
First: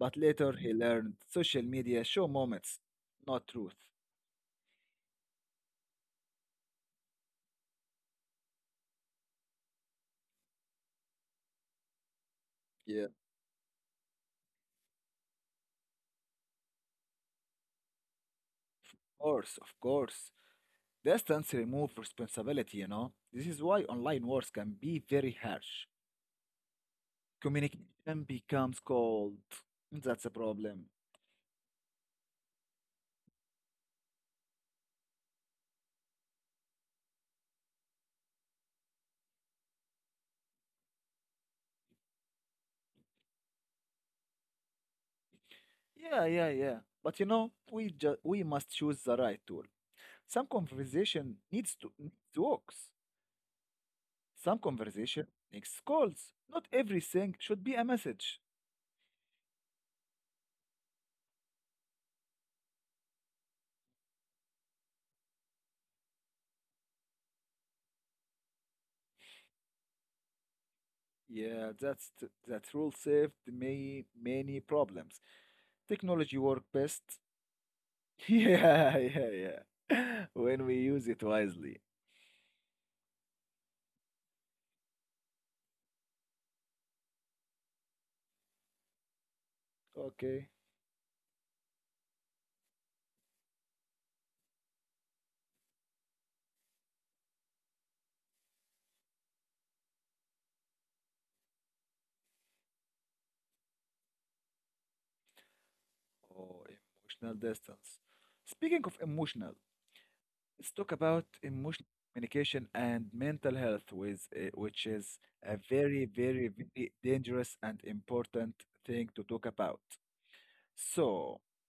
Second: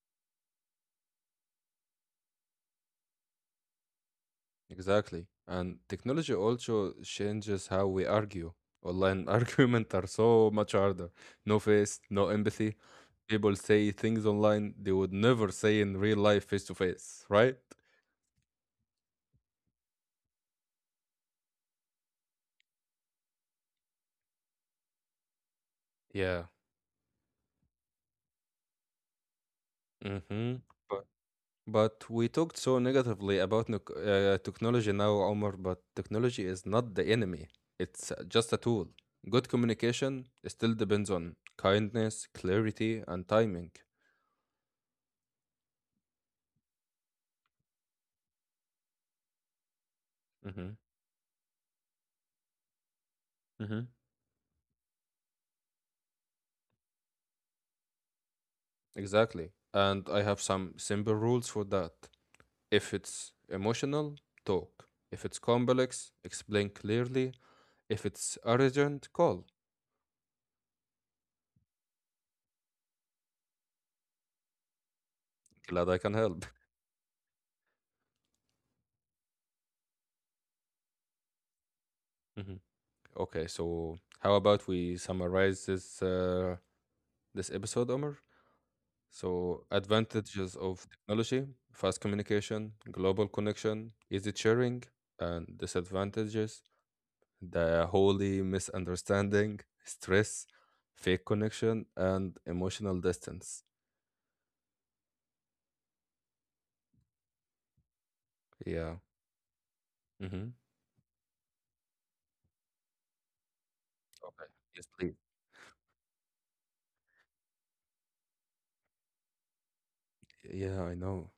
But later he learned social media show moments, not truth.
Exactly. And technology also changes how we argue. Online arguments are so much harder. No face, no empathy.
Yeah.
People say things online they would never say in real life face to face, right?
Of course, of course. Distance remove responsibility, you know. This is why online wars can be very harsh.
Yeah.
Communication becomes cold. That's a problem.
Mm-hmm. But, but we talked so negatively about noc- uh, technology now, Omar, but technology is not the enemy. It's uh, just a tool. Good communication still depends on kindness, clarity, and timing.
Yeah, yeah, yeah. But you know, we just we must choose the right tool. Some
Mm-hmm.
conversation needs to needs walks. Some conversation needs calls. Not everything should be a message.
Exactly. And I have some simple rules for that. If it's emotional, talk. If it's complex, explain clearly. If it's urgent, call.
Yeah, that's t- that rule saved me many problems.
Glad I
Technology
can
work
help.
best. yeah, yeah, yeah. when we use it wisely.
Mhm. Okay, so how about we summarize this uh, this episode, Omar? So
Okay.
advantages of technology, fast communication, global connection, easy sharing, and disadvantages, the holy misunderstanding, stress, fake connection, and emotional distance.
Oh, emotional distance. Speaking of
Yeah.
emotional, let's
Mm-hmm.
talk about emotional communication and mental health, with, uh,
Okay.
which
Yes,
is
please.
a very, very, very dangerous and important thing to talk about.
Yeah, I
So,
know.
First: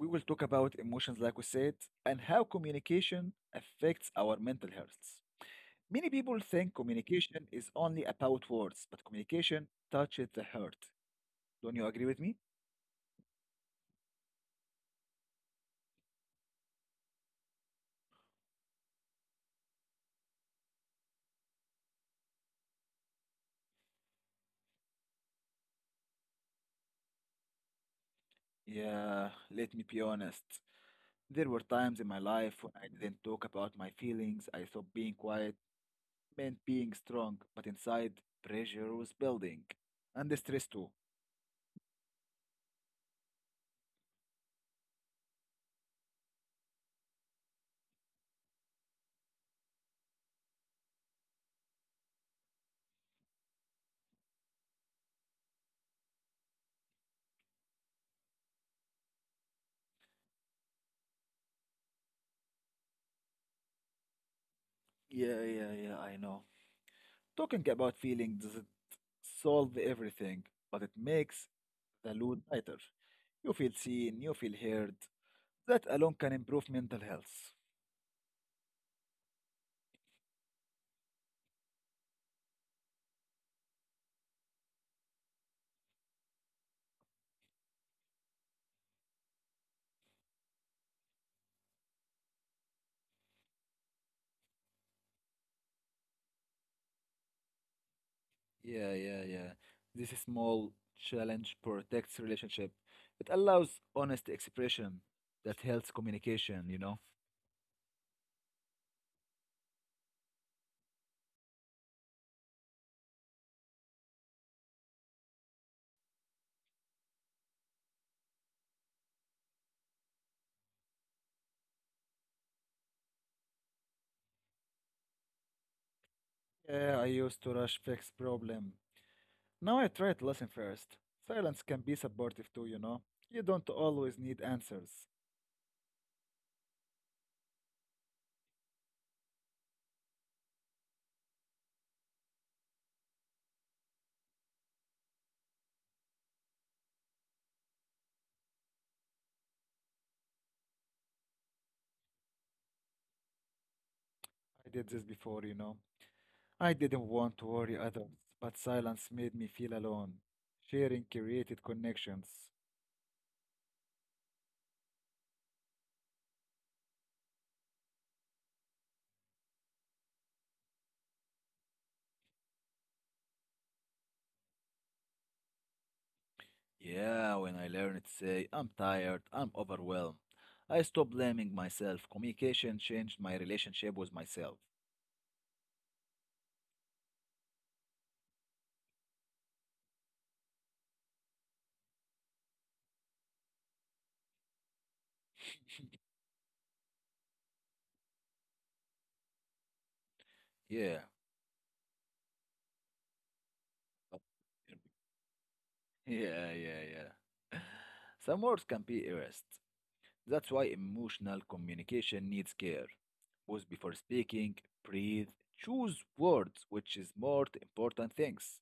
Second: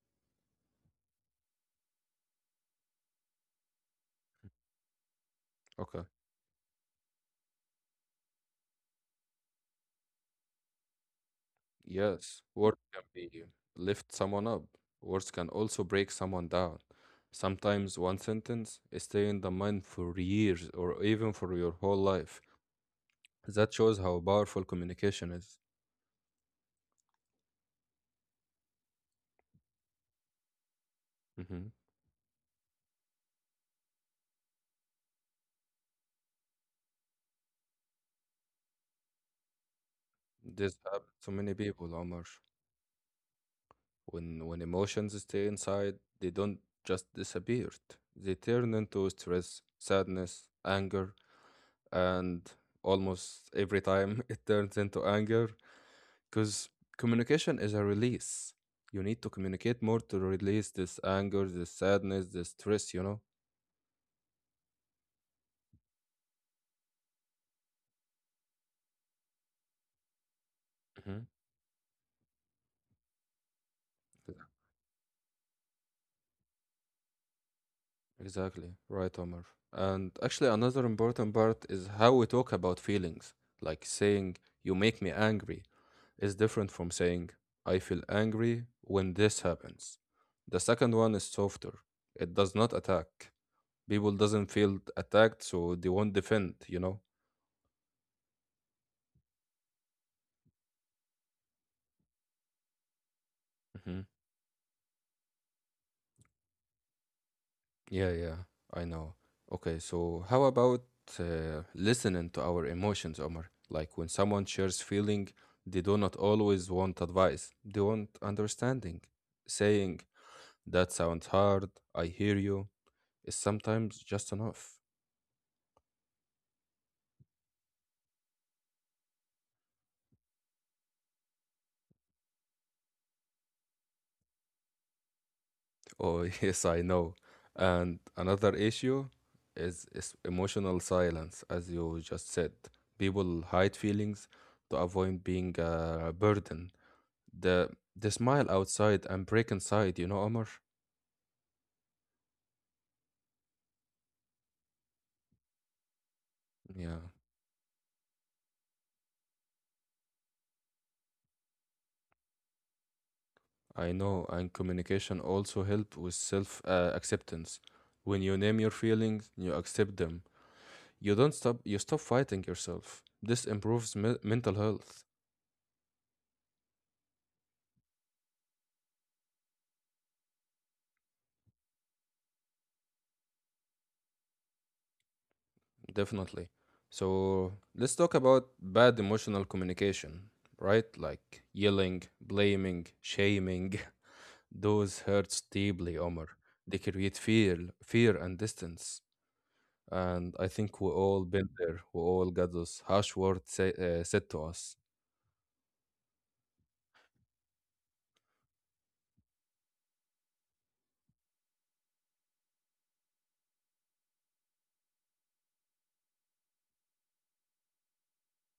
we will talk about emotions, like we said, and how communication affects our mental health.
Okay.
Many people think communication is only about words, but communication touches the heart. Don't you agree with me?
Yes. Words can be lift someone up. Words can also break someone down. Sometimes one sentence eh, stay in the mind for years or even for your whole life. That shows how powerful communication is.
Yeah, let me be honest. There were
Mm-hmm.
times in my life when I didn't talk about my feelings. I thought being quiet meant being strong, but inside, pressure was building. And the stress
This
too.
happens to many people, Omar. When when emotions stay inside, they don't just disappear. They turn into stress, sadness, anger, and almost every time it turns into anger because communication is a release. You need to communicate more to release this anger, this sadness, this stress, you know?
Yeah, yeah, yeah, I know. Talking about feeling doesn't solve everything, but it
Hmm.
makes the load lighter. You feel seen, you feel heard. That alone can improve mental health.
Exactly. Right, Omar. And actually, another important part is how we talk about feelings, like saying, you make me angry is different from saying, I feel angry when this happens. The second one is softer. It does not attack. People doesn't feel attacked, so they won't defend, you know?
Yeah, yeah, yeah. This small challenge protects relationship. It allows
Hmm.
honest expression that helps communication, you know?
Yeah, yeah, I know. Okay, so how about uh, listening to our emotions, Omar? Like when someone shares feeling, they do not always want advice. They want understanding. Saying, that sounds hard, I hear you, is sometimes just enough.
Yeah, I used to rush fix problem. Now I try to listen first. Silence can be supportive too, you know. You don't always need answers.
Oh, yes, I know. And another issue is, is emotional silence, as you just said. People hide feelings to avoid being uh, a burden. The the smile outside and break inside, you know, Omar?
I did this before, you know. I
Yeah,
didn't want to worry others, but silence made me feel alone. Sharing created connections.
I know. And communication also help with self uh, acceptance. When you name your feelings, you accept them. You don't stop. You stop fighting yourself. This improves me mental health.
Yeah, when I learned to say, I'm tired, I'm overwhelmed, I stopped blaming myself. Communication changed my relationship with myself.
Definitely. So let's talk about bad emotional communication, right? Like yelling, blaming, shaming. Those hurts deeply, Omar. They create fear, fear and distance. And I think we
Yeah.
all been there. We all got those harsh words say, uh,
but-
said to us.
Yeah, yeah, yeah. Some words can be erased. That's why emotional communication needs care. Pause before speaking, breathe, choose words, which is more t- important things.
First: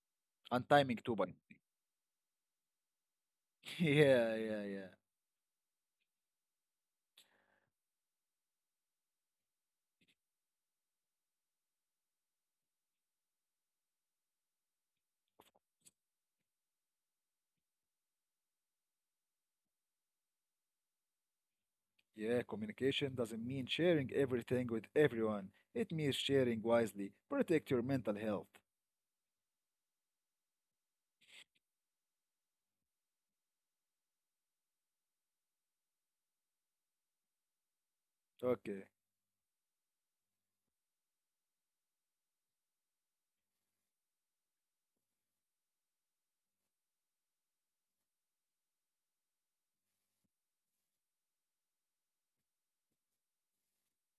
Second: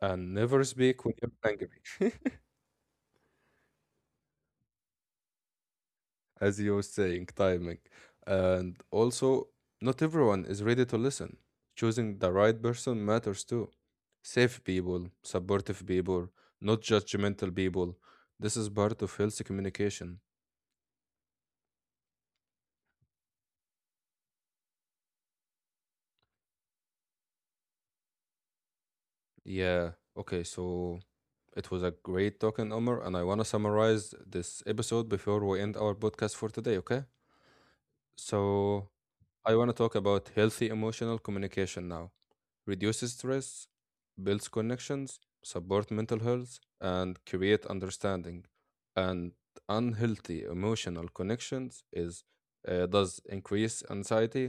And never
And timing
speak when
too, by
you're
the way.
angry.
Yeah, yeah, yeah.
As you were saying, timing. And also, not everyone is ready to listen. Choosing the right person matters too. Safe people, supportive people, not judgmental people. This is part of healthy communication.
Yeah, communication doesn't mean sharing everything with everyone. It means sharing wisely. Protect your mental health.
Yeah, okay, so it was a great talking, Omar, and I want to summarize this episode before we end our podcast for today, okay? So,
Okay.
I want to talk about healthy emotional communication now. Reduces stress, builds connections, support mental health, and create understanding. And unhealthy emotional connections is uh, does increase anxiety,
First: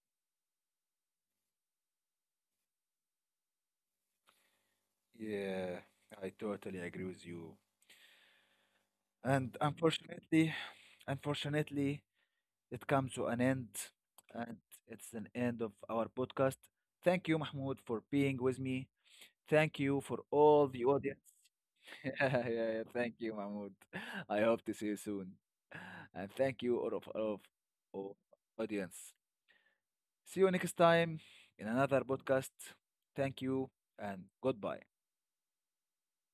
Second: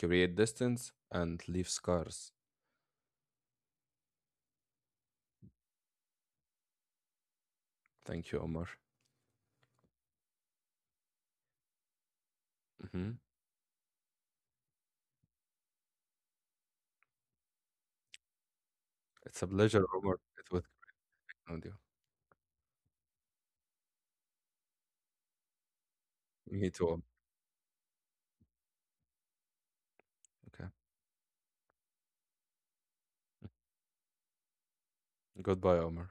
create distance, and leave scars.
Yeah, I totally agree with you.
Thank you, Omar.
And unfortunately, unfortunately, it
Hmm.
comes to an end, and it's an end of our podcast. Thank you, Mahmoud, for being with me.
It's a
Thank you
pleasure,
for
Omar.
all
It
the
was
audience.
good on you.
yeah, yeah, yeah. Thank you, Mahmoud. I hope to see you soon. And thank you,
Me
all of,
too. Omar.
all of all audience. See you next
Okay.
time in another podcast. Thank you and goodbye.
Goodbye, Omar.